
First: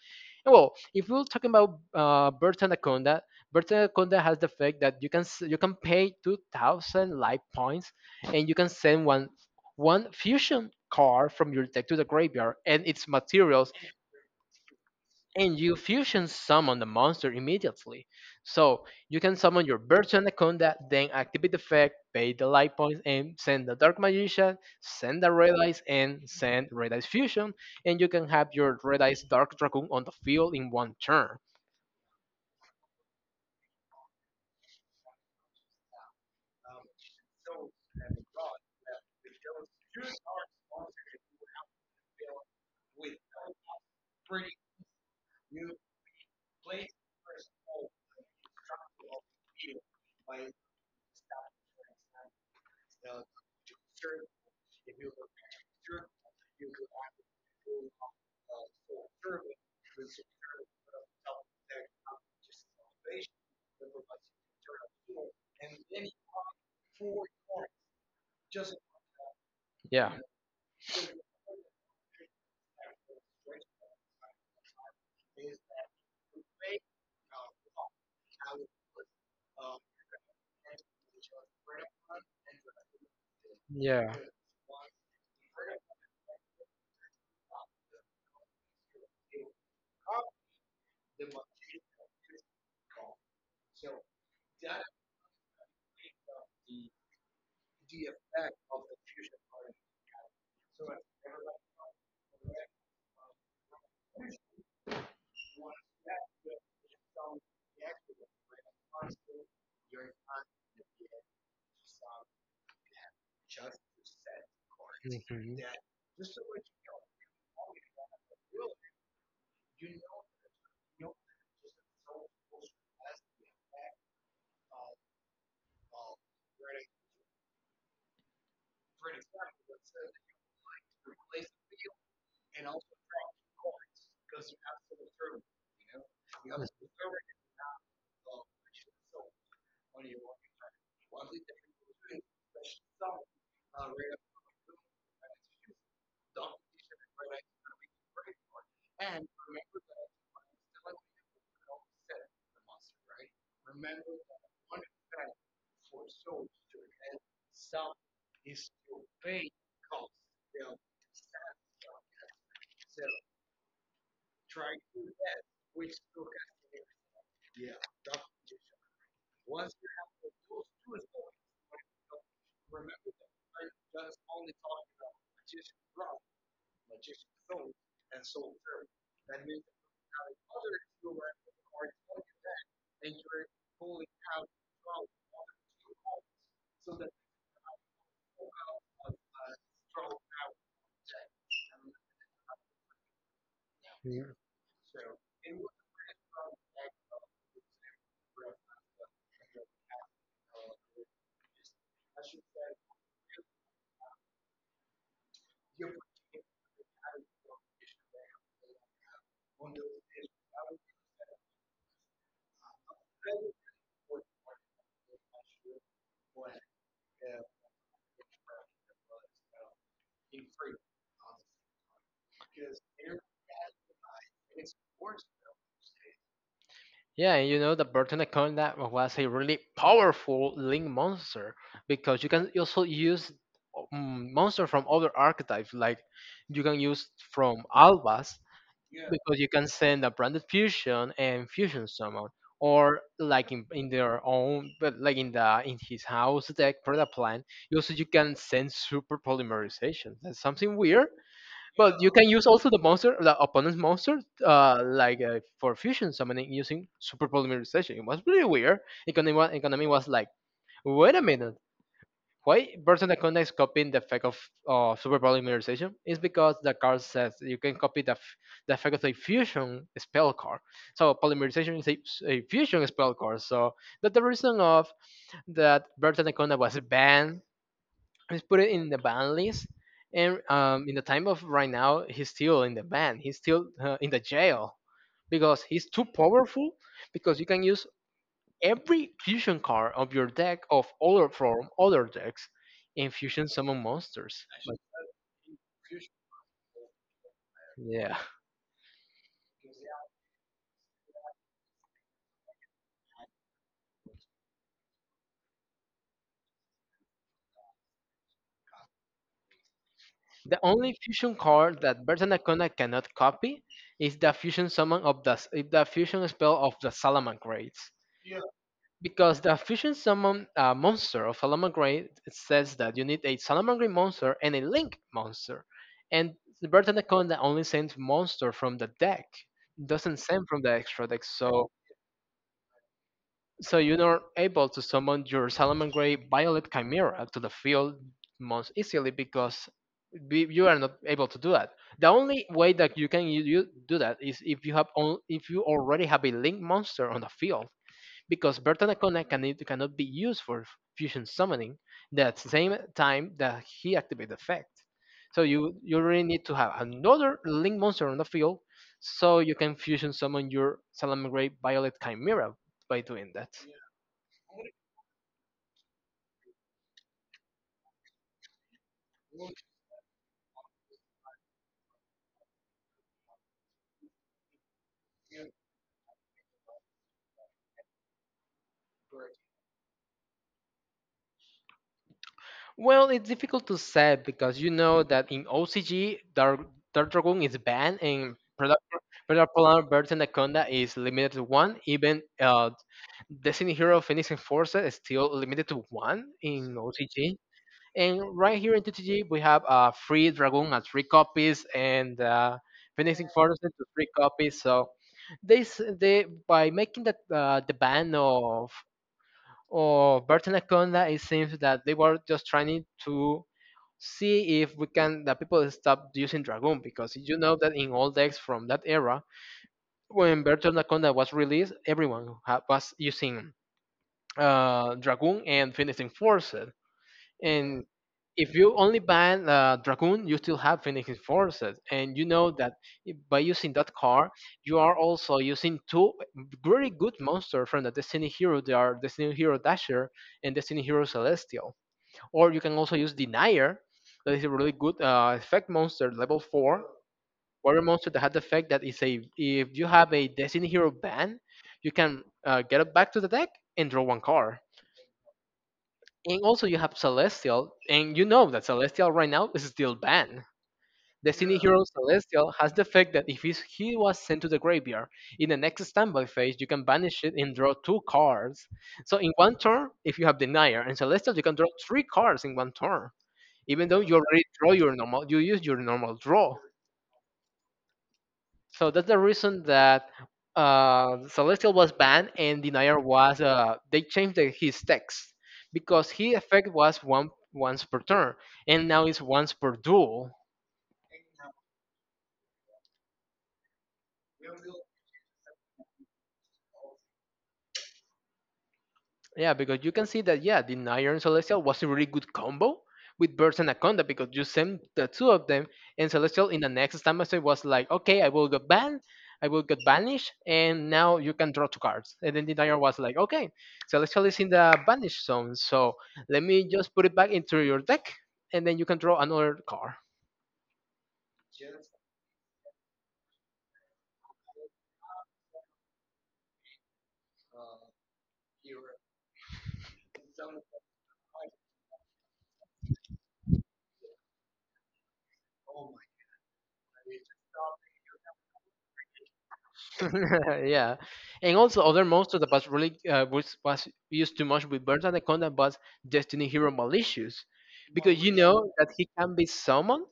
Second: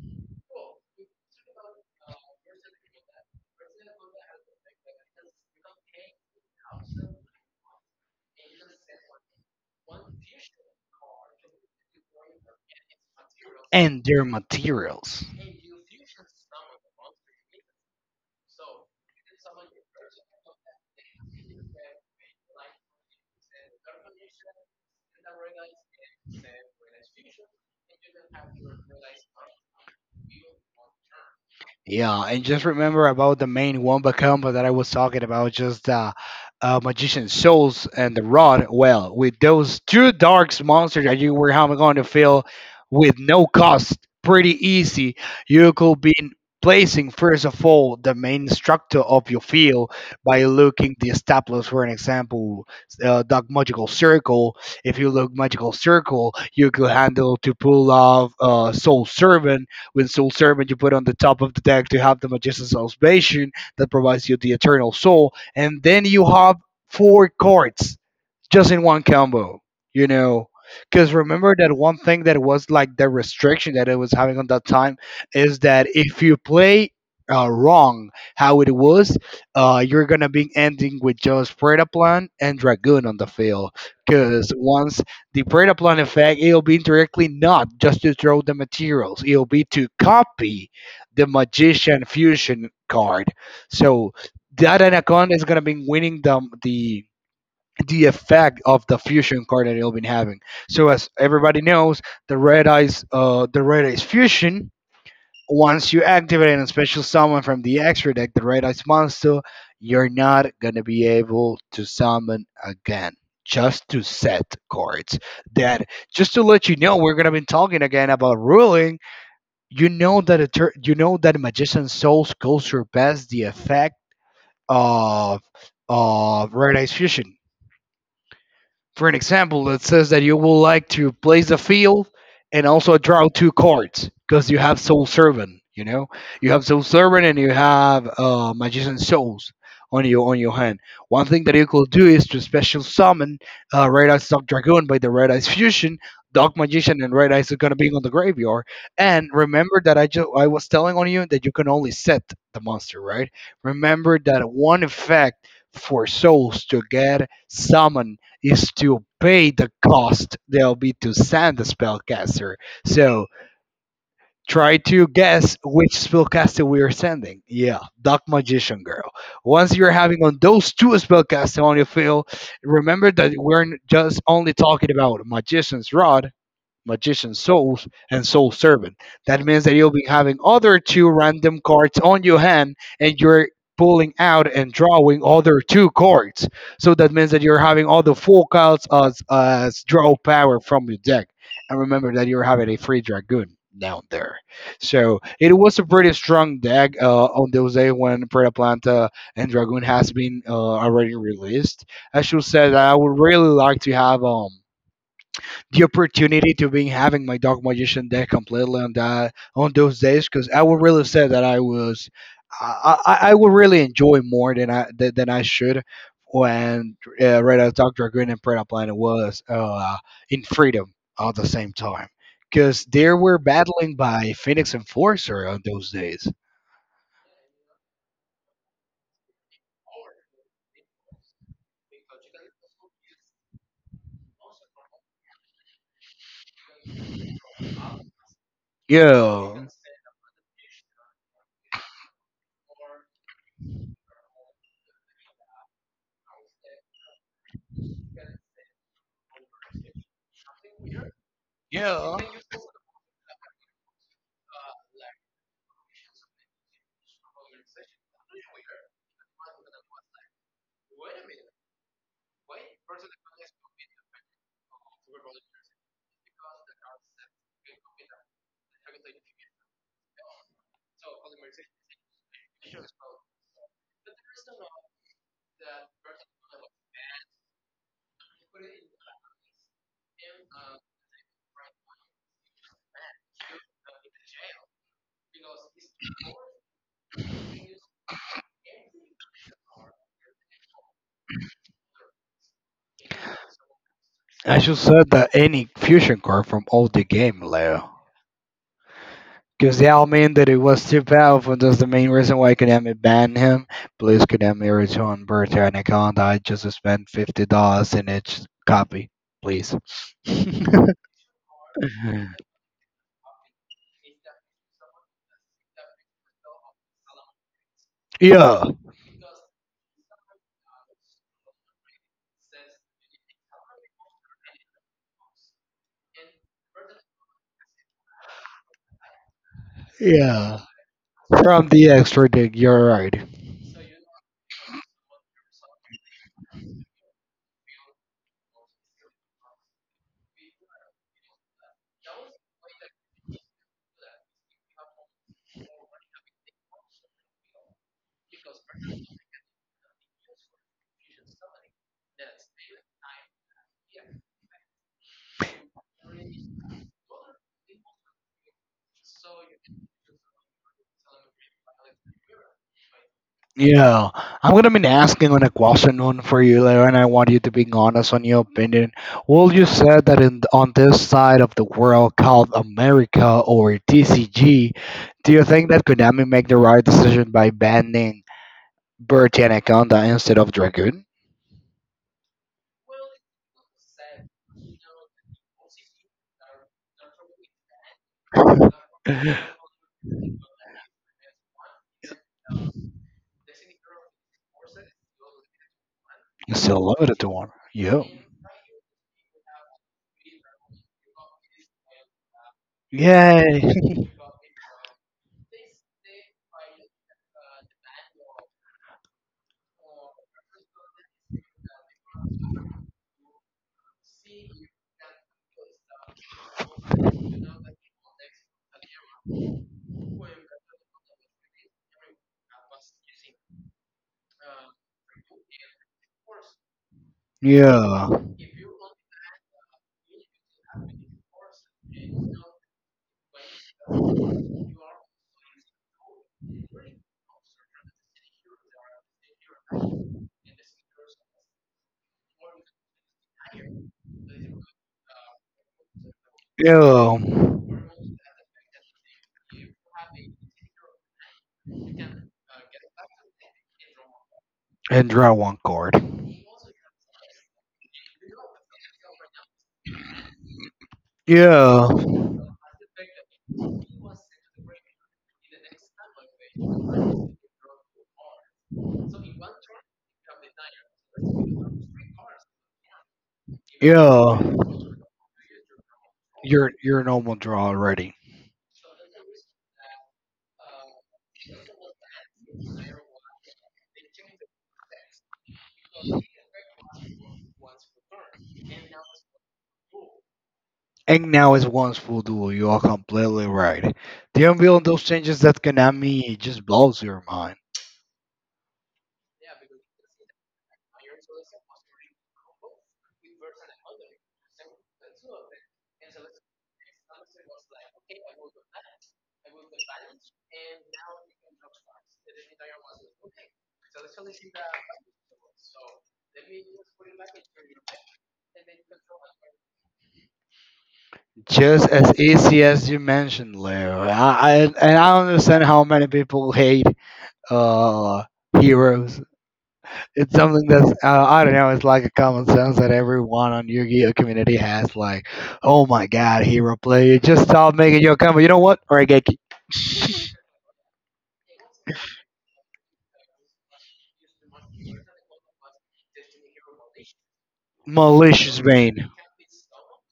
Speaker 1: Well, if we're talking about Bird Anaconda, Bird Anaconda has the fact that you can you can pay 2,000 life points, and you can send one fusion card from your deck to the graveyard and its materials,
Speaker 2: And their materials.
Speaker 1: and you fusion summon the monster immediately. So you can summon your Bird Anaconda, then activate the effect, pay the life points, and send the Dark Magician, send the Red Eyes, and send Red Eyes Fusion, and you can have your Red Eyes Dark Dragoon on the field in one turn.
Speaker 2: Yeah, and just remember about the main Wumba combo that I was talking about, just the Magician Souls and the Rod. Well, with those two Darks monsters that you were having going to feel with no cost, pretty easy, you could be placing, first of all, the main structure of your field by looking the established, for an example, Dark Magical Circle. If you look Magical Circle, you could handle to pull off Soul Servant with Soul Servant, you put on the top of the deck to have the Magician's Salvation that provides you the Eternal Soul, and then you have four cards just in one combo, you
Speaker 1: Yeah.
Speaker 2: know. Because remember that one thing that was like the restriction that it was having on that time is that if you play wrong how it was, you're gonna be ending with just Predaplan and Dragoon on the field.
Speaker 1: Yeah.
Speaker 2: Because once the Predaplan effect, it'll be directly not just to throw the materials, it'll be to copy the Magician Fusion card. So that Anaconda is gonna be winning the effect of the fusion card that it'll been having. So as everybody knows, the red eyes fusion. Once you activate a special summon from the extra deck, the red eyes monster, you're not gonna be able to summon again. Just to set cards.
Speaker 1: Mhm.
Speaker 2: That just to let you know, we're gonna be talking again about ruling. You know that a you know that magician souls goes surpass the effect of of red eyes fusion for an example, that says that you would like to place a field and also draw two cards because you have Soul Servant. You know, you have Soul Servant and you have Magician Souls on your hand. One thing that you could do is to special summon Red Eyes Dark Dragoon by the Red Eyes Fusion. Dark Magician and Red Eyes are gonna be on the graveyard. And remember that I was telling on you that you can only set the monster, right? Remember that one effect for souls to get summoned is to pay the cost there'll be to send the spellcaster. So try to guess which spellcaster we are sending. Yeah, Dark Magician Girl. Once you're having on those two spellcasters on your field, remember that we're just only talking about Magician's Rod, Magician Souls, and Soul Servant. That means that you'll be having other two random cards on your hand and you're pulling out and drawing other two cards. So that means that you're having all the four cards as draw power from your deck. And remember that you're having a free Dragoon down there. So it was a pretty strong deck on those days when Preta Planta and Dragoon has been already released. I should say that I would really like to have the opportunity to being having my dark magician deck completely on that on those days because I would really say that I was I would really enjoy more than I than I should when Red Eyes Doctor Green and Preda Planet was in freedom at the same time because they were battling by Phoenix Enforcer on those days.
Speaker 1: Yeah, and you know the Bertanaconda was a really powerful link monster because you can also use monster from other archetypes, like you can use from Albas because you
Speaker 2: Yeah,
Speaker 1: can send a branded fusion and fusion summon, or like in their own, but like in the in his house deck product plan, you also you can send super polymerization. That's something weird. But you
Speaker 2: yeah.
Speaker 1: can use also the monster, the opponent's monster, for fusion summoning using super polymerization. It was really weird. Economy, economy was like, wait a minute, why Bertrand Anaconda is copying the effect of super polymerization? It's because the card says you can copy the effect of a fusion spell card. So polymerization is a fusion spell card. So that's the reason of that Bertrand Anaconda was banned. Let's put it in the ban list. And in the time of right now, he's still in the ban. He's still in the jail because he's too powerful. Because you can use every fusion card of your deck of other from other decks in fusion summon monsters.
Speaker 2: I
Speaker 1: But,
Speaker 2: should set the any fusion card from all the game, Leo.
Speaker 1: yeah,
Speaker 2: Because that'll mean that it was too powerful. And that's the main reason why Konami banned him. Please, Konami, return Bertrand account. I just spent $50 in each copy, please.
Speaker 1: the
Speaker 2: Yeah,
Speaker 1: only fusion card that Bertanacona cannot copy is the fusion summon of the fusion spell of the Salaman grades. Because the fusion summon monster of Salamangreat says that you need a Salamangreat monster and a Link monster. And the Bird Anaconda only sends monster from the deck, doesn't send
Speaker 2: yeah.
Speaker 1: from the extra deck. So
Speaker 2: From the extra dig, you're right.
Speaker 1: so you're not able to summon your Salamangreat Violet Chimera to the field most easily because you are not able to do that. The only way that you can do that is if you have on, if you already have a Link monster on the field because Bertan cannot be used for fusion summoning that same time that he activates the effect. So you really need to have another link monster on the field so you can fusion summon your Salamangreat Violet Chimera by doing that.
Speaker 2: Yeah, I'm gonna be asking on a question on for you, Leo, and I want you to be honest on your opinion. Will you say that in on this side of the world called America or TCG, do you think that Konami make the right decision by banning Bertie Anaconda instead of Dragoon?
Speaker 1: Well, it's difficult to say because you know that in OCG, Dark Dragon is banned and Predator Polar Birds Anaconda is limited to one. Even Destiny Hero Phoenix Enforcer is still limited to one in
Speaker 2: Still love it, the
Speaker 1: OCG.
Speaker 2: one. Yeah.
Speaker 1: And right here in TTG, we have a free Dragoon at three copies and Phoenixing Fortune
Speaker 2: Yay.
Speaker 1: to three copies. So this they by making that the ban of Burton Anaconda, it seems that they were just trying to see if we can that people stop using Dragoon because you know that in all decks from that era, when Burton Anaconda was released, everyone was using Dragoon and Phoenixing Force. And
Speaker 2: Yeah.
Speaker 1: if you only ban Dragoon, you still have Phoenix Forces, and you know that by using that card, you are also using two very good monsters from the Destiny Hero. They are Destiny Hero Dasher and Destiny Hero Celestial. Or you can also use Denier, that is a really good effect monster, level four.
Speaker 2: Yeah.
Speaker 1: Warrior monster that has the effect that is a if you have a Destiny Hero ban, you can get it back to the deck and draw one card.
Speaker 2: And draw one card.
Speaker 1: And also you have Celestial, and you know that Celestial right now is still banned. Destiny Hero
Speaker 2: Yeah.
Speaker 1: Celestial has the fact that if he was sent to the graveyard, in the next standby phase, you can banish it and draw two cards. So in one turn, if you have Denier and Celestial, you can draw three cards in one turn. Even though you
Speaker 2: Yeah,
Speaker 1: already draw your normal, you use your normal draw.
Speaker 2: you're a normal draw already.
Speaker 1: So that's the reason that Celestial was banned and Denier was they changed his text because his effect was one once per turn and now it's once per duel.
Speaker 2: And now is one's full duel. You are completely right. The unveiling those changes that Konami just blows your mind.
Speaker 1: Yeah, because you can see that yeah, the Iron Celestial was a really good combo with Burst and Anaconda because you sent the two of them and Celestial in the next stamina was like, okay, I will get banned, I will get banished, and now you can draw two cards. And then the Iron was like, okay, Celestial is in the banish zone, so let me just put it back into your deck, and then you can draw another card.
Speaker 2: Just as easy as you mentioned, Leo. I and I understand how many people hate uh heroes. It's something that's I don't know. It's like a common sense that everyone on Yu-Gi-Oh community has. Like, oh my god, hero player, just stop making your combo. You know what? Or Origeki.
Speaker 1: yeah, and also other monster that was really was used too much with Birds Anaconda was Destiny Hero Malicious, because you
Speaker 2: Malicious
Speaker 1: know that he
Speaker 2: Bane.
Speaker 1: can be summoned.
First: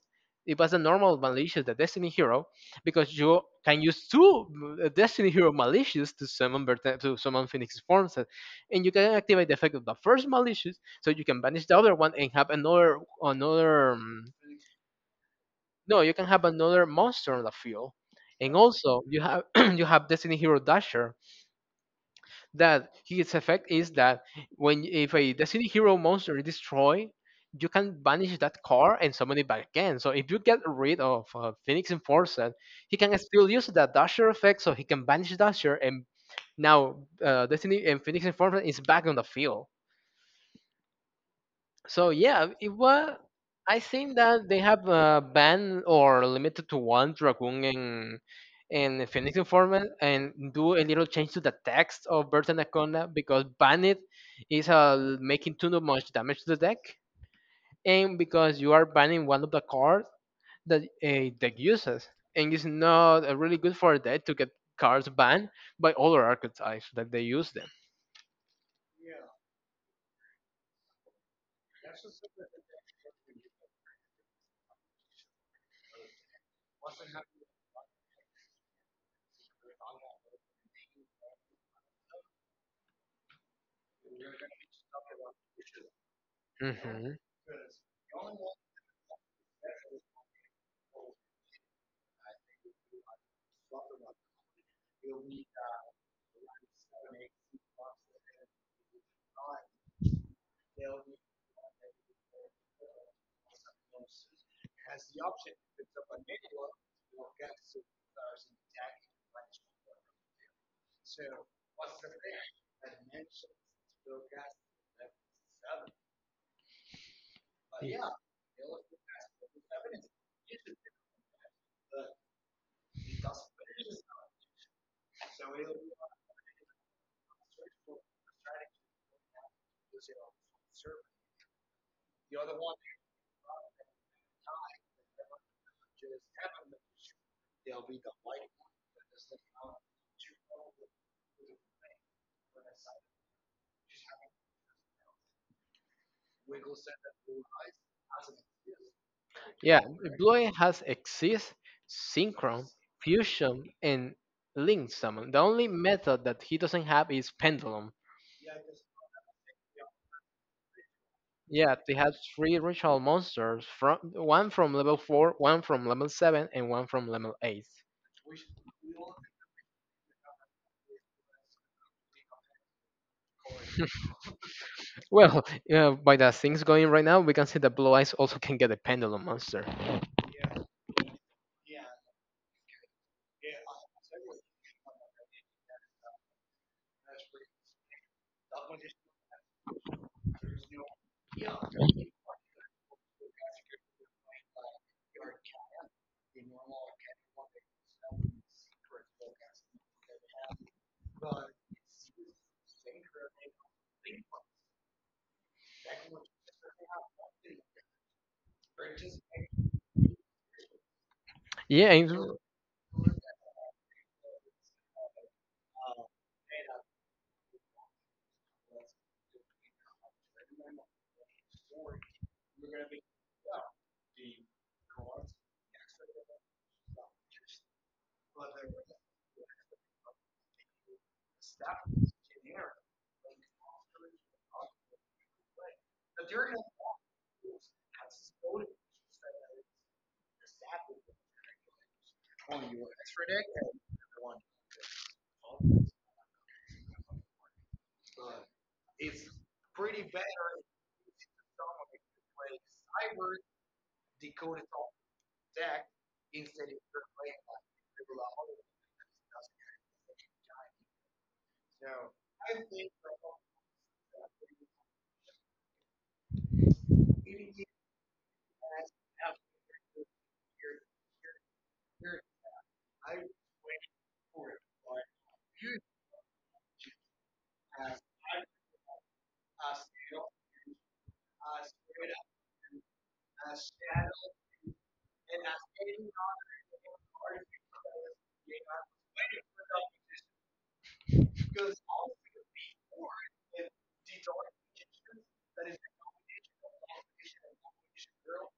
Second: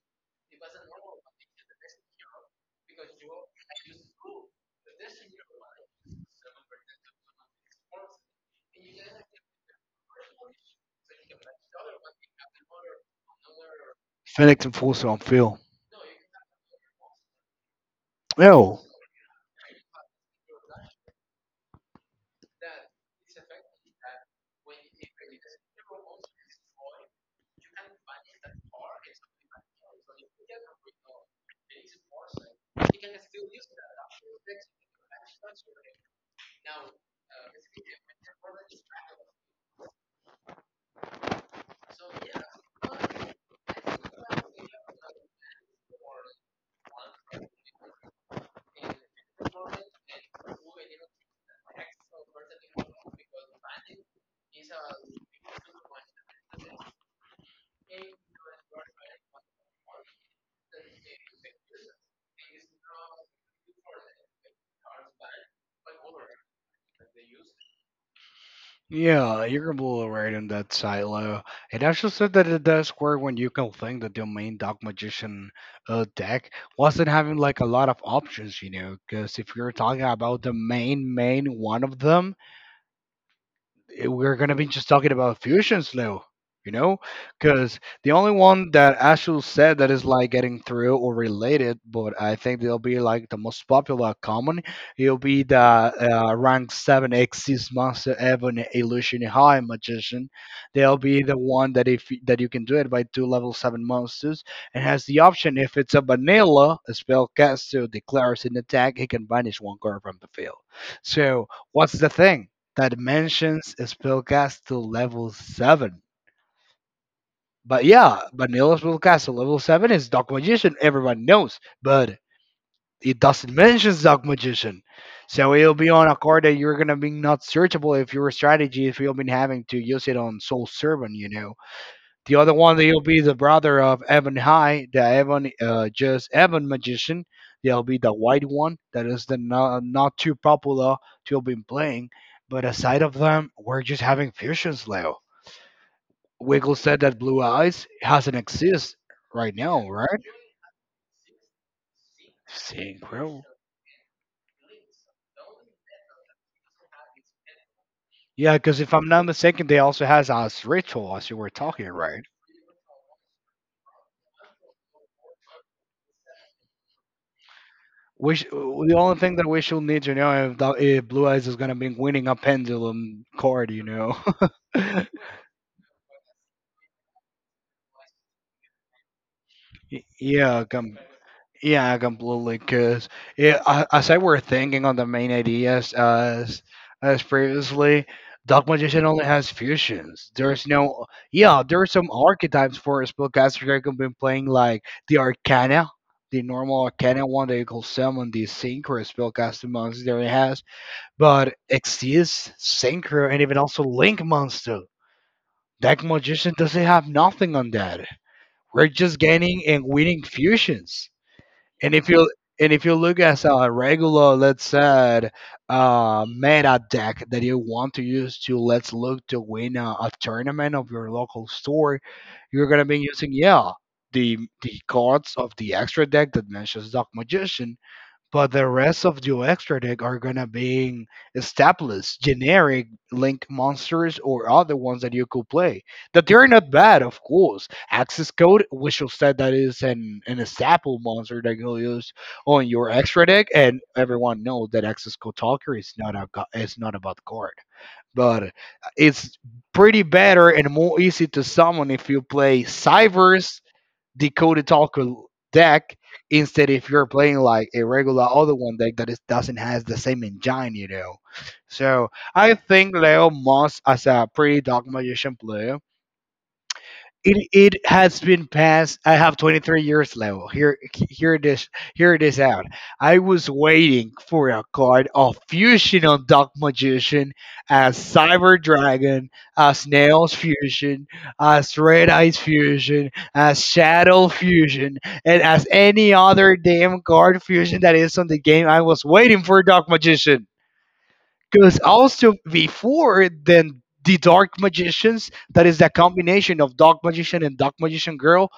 Speaker 1: It was a normal Malicious, the Destiny Hero, because you can use two Destiny Hero Malicious to summon Berta- to summon Phoenix Forms, and you can activate the effect of the first Malicious, so you can banish the other one and have another.
Speaker 2: Fennec and Enforcer on Phil.
Speaker 1: No, you can have another monster on the field. And
Speaker 2: Oh.
Speaker 1: also, you have you have Destiny Hero Dasher. That his effect is that when if a Destiny Hero monster is destroyed, you can banish that card and summon it back again. So if you get rid of Phoenix Enforcer, he can still use that Dasher effect, so he can banish Dasher, and now Destiny and Phoenix Enforcer is back on the field. So yeah, it was. I think that they have banned or limited to one dragoon in Phoenix Informant and do a little change to the text of Bird Anaconda because banned is making too much damage to the deck, and because you are banning one of the cards that a deck uses, and it's not really good for a deck to get cards banned by other archetypes that they use them.
Speaker 2: Yeah, you can blow a rating that silo. It actually said that it does work when you can think that your main Dark Magician deck wasn't having like a lot of options, you know. Because if you're talking about the main one of them, we're gonna be just talking about fusions now, you know,
Speaker 1: Hmm.
Speaker 2: because the only one that Ashul said that is like getting through or related, but I think they'll be like the most popular common. It'll be the rank seven Xyz monster Ebon Illusion High Magician. They'll be the one that if y- that you can do it by two level seven monsters and has the option if it's a vanilla a spellcaster declares an attack, he can banish one card from the field. So what's the thing that mentions spellcast to level 7? But yeah, vanilla spellcast to level 7 is Dark Magician, everyone knows, but it doesn't mention Dark Magician. So it'll be on a card that you're gonna be not searchable if your strategy if you've been having to use it on Soul Servant, you know. The other one, he'll be the brother of Evan High, the Evan, just Evan Magician. There'll be the white one that is the not too popular to have been playing. But aside of them, we're just having fusions, Leo. Wiggle said that Blue Eyes hasn't exist right
Speaker 1: Yeah,
Speaker 2: now, right?
Speaker 1: Blue Eye has Exist, Synchron,
Speaker 2: Synchro.
Speaker 1: Fusion, and Link Summon. The only method that he doesn't have is Pendulum.
Speaker 2: Yeah, because if I'm not mistaken, they also has a ritual as you were
Speaker 1: Yeah,
Speaker 2: talking,
Speaker 1: they have
Speaker 2: right?
Speaker 1: three ritual monsters from one from level four, one from level seven, and one from level eight.
Speaker 2: The only thing that we should need to know if, the, if Blue Eyes is gonna be winning a pendulum card, you know.
Speaker 1: Well, by the things going right now, we can see that Blue Eyes also can get a Pendulum monster.
Speaker 2: Yeah, come, yeah, completely. Cause yeah, as I were thinking on the main ideas as previously, Dark Magician only has fusions. There's no, yeah, there's some archetypes for a spellcaster that can be playing like the Arcana. The normal Arcana one that you call summon the Synchro spellcasting monster that it has, but Exeus, Synchro, and even also Link Monster. Deck Magician doesn't have nothing on that. We're just gaining and winning fusions. And
Speaker 1: Yeah,
Speaker 2: if you
Speaker 1: and
Speaker 2: and if you look at a regular, let's say, meta deck that you want to use to let's look to win a tournament of your local store, you're gonna be using, yeah, the the cards of the extra deck that mentions Dark Magician, but the rest of the extra deck are gonna being established generic link monsters or other ones that you could play that they're not bad, of course access code, which will said that is an staple monster that you'll use on your extra deck, and everyone knows that access code talker is not a gu- is not about card, but it's pretty better and more easy to summon if you play Cyvers Decoded Talker deck, instead if you're playing like a regular other one deck that is, doesn't has the same engine, you know. So I think Leo Moss as a pretty dark magician player, it has been passed. I have 23 years level. Here here it is. Here it is out. I was waiting for a card of fusion on Dark Magician, as Cyber Dragon, as Nails Fusion, as Red Eyes Fusion, as Shadow Fusion, and as any other damn card fusion that is on the game. I was waiting for Dark Magician. Because also before then the dark magicians, that is that combination of dark magician and dark magician girl,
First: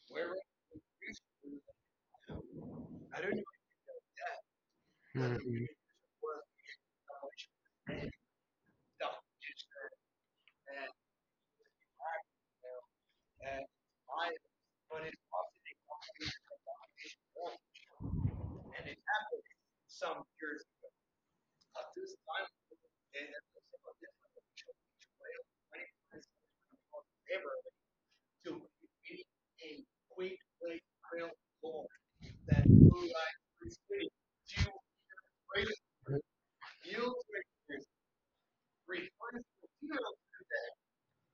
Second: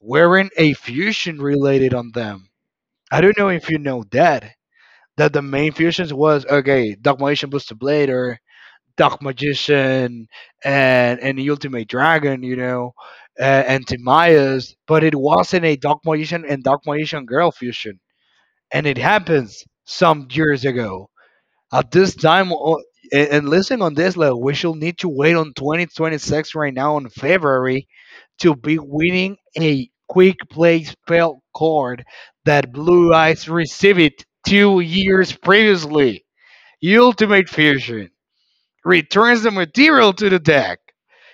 Speaker 2: wearing a fusion related on them. I don't know if you know that. That the
Speaker 1: mhm.
Speaker 2: main fusions was okay, Dark Magician Booster Blade or Dark Magician and the Ultimate Dragon, you know, and Timaeus, but it wasn't a Dark Magician and Dark Magician Girl fusion, and it happens some years ago. At this time, and listening on this, like we should need to wait on 2026 right now in February to be winning a quick play spell card that Blue Eyes received 2 years previously. Ultimate Fusion returns the material to the deck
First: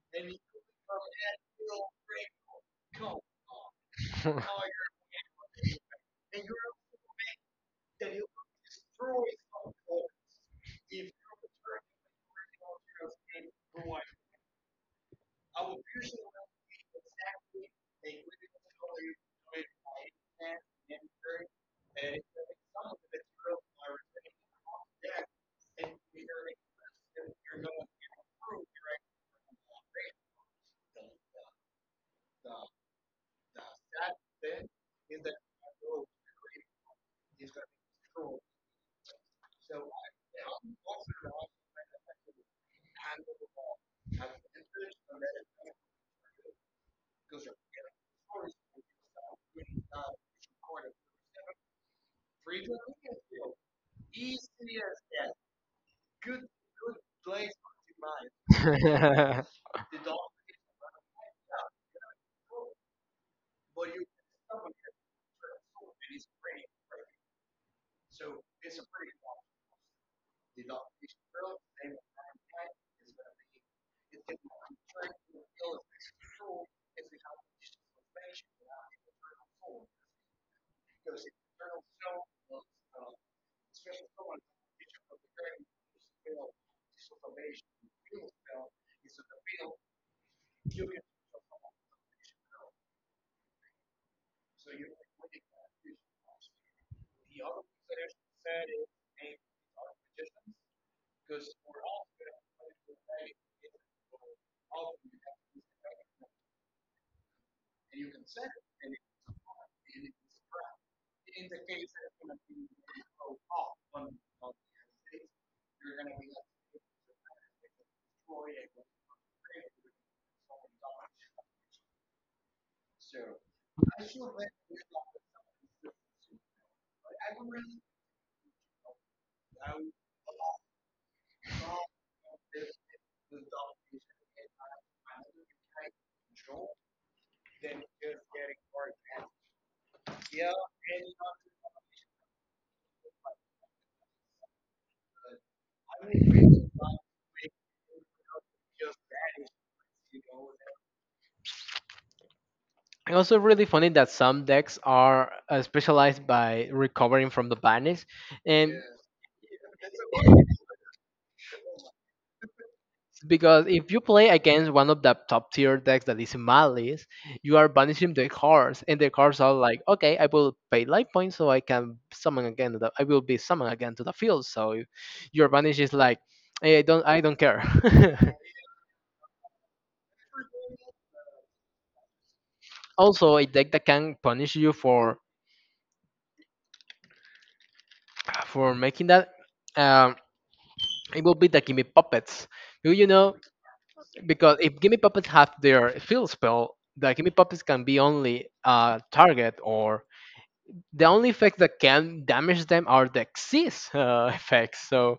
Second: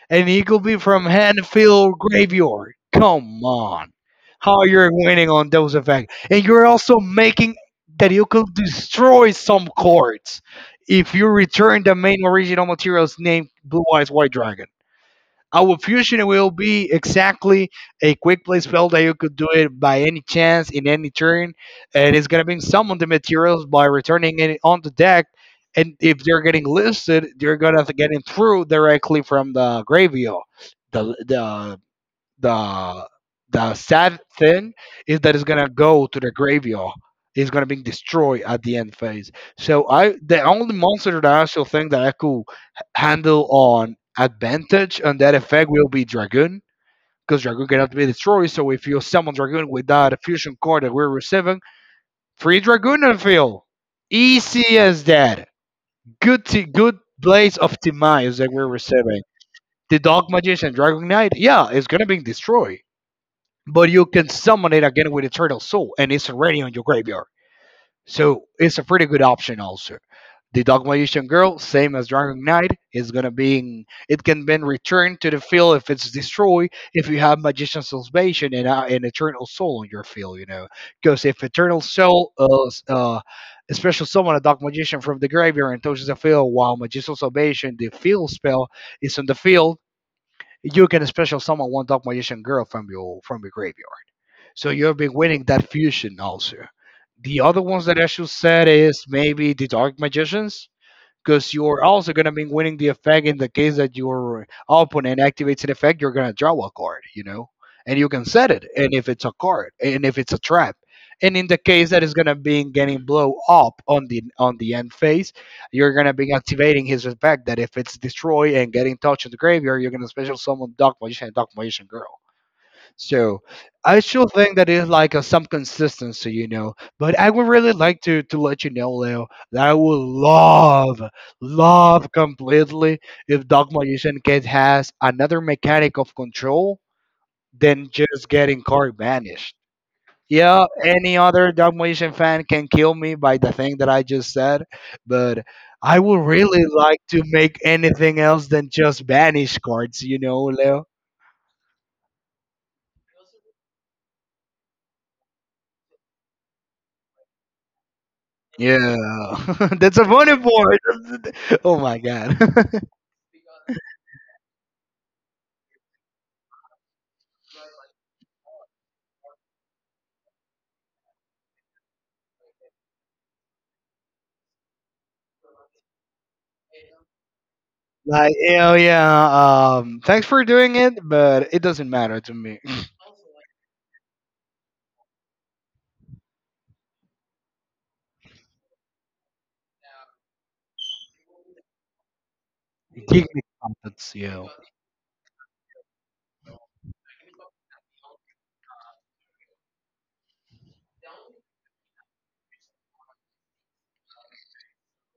Speaker 2: and he could be from Hanfield Graveyard. Come on. How you're winning on those effects. And you're also making that you could destroy some cards if you return the main original material's name, Blue Eyes White Dragon. Our fusion will be exactly a quick play spell that you could do it by any chance in any turn, and it's gonna bring some of the materials by returning it on the deck. And if they're getting listed, they're gonna get it through directly from the graveyard, the the the the sad thing is that it's gonna go to the graveyard. It's gonna be destroyed at the end phase. So I the only monster that I still think that I could handle on advantage on that effect will be Dragoon. Because Dragoon cannot be destroyed, so if you summon Dragoon with that fusion core that we're receiving, free Dragoon and field. Easy as that. Good good blaze of demise that we're receiving. The Dark Magician Dragon Knight, yeah, it's gonna be destroyed, but you can summon it again with Eternal Soul, and it's already on your graveyard. So it's a pretty good option also. The Dark Magician Girl, same as Dragon Knight, is gonna be in, it can be returned to the field if it's destroyed. If you have Magician Salvation and an Eternal Soul on your field, you know, because if Eternal Soul special summon a Dark Magician from the graveyard and touches the field while Magician Salvation, the field spell, is on the field, you can special summon one Dark Magician Girl from your graveyard, so you'll be winning that fusion also. The other ones that I should set is maybe the Dark Magicians, because you're also gonna be winning the effect in the case that your opponent activates an effect, you're gonna draw a card, you know, and you can set it, and if it's a card, and if it's a trap, and in the case that is gonna be getting blow up on the end phase, you're gonna be activating his effect that if it's destroy and getting touched in the graveyard, you're gonna special summon Dark Magician and Dark Magician Girl. So I still think that is like some consistency, you know. But I would really like to let you know, Leo, that I would love, love completely, if Dog Magician Kid has another mechanic of control than just getting car banished. Yeah, any other Dog Magician fan can kill me by the thing that I just said, but I would really like to make anything else than just banish cards, you know, Leo.
Speaker 1: And also really funny that some decks are specialized by recovering from the banish, and
Speaker 2: Yeah, that's a funny board. Oh my god!
Speaker 1: because if you play against one of the top tier decks that is in my list, you are banishing the cards, and the cards are like, okay, I will pay life points so I can summon again. To I will be summoned again to the field. So if your banish is like, "Eh, I don't care."
Speaker 2: Like, hell, yeah. Thanks for doing it, but it doesn't matter to me.
Speaker 1: Also, a deck that can punish you for making that, um, it will be the Gimme Puppets. Do you
Speaker 2: Give
Speaker 1: know,
Speaker 2: me comeuppance, yeah.
Speaker 1: because if Gimme Puppets have their field spell, the Gimme Puppets can be only a target, or the only effects that can damage them are the Xyz effects. So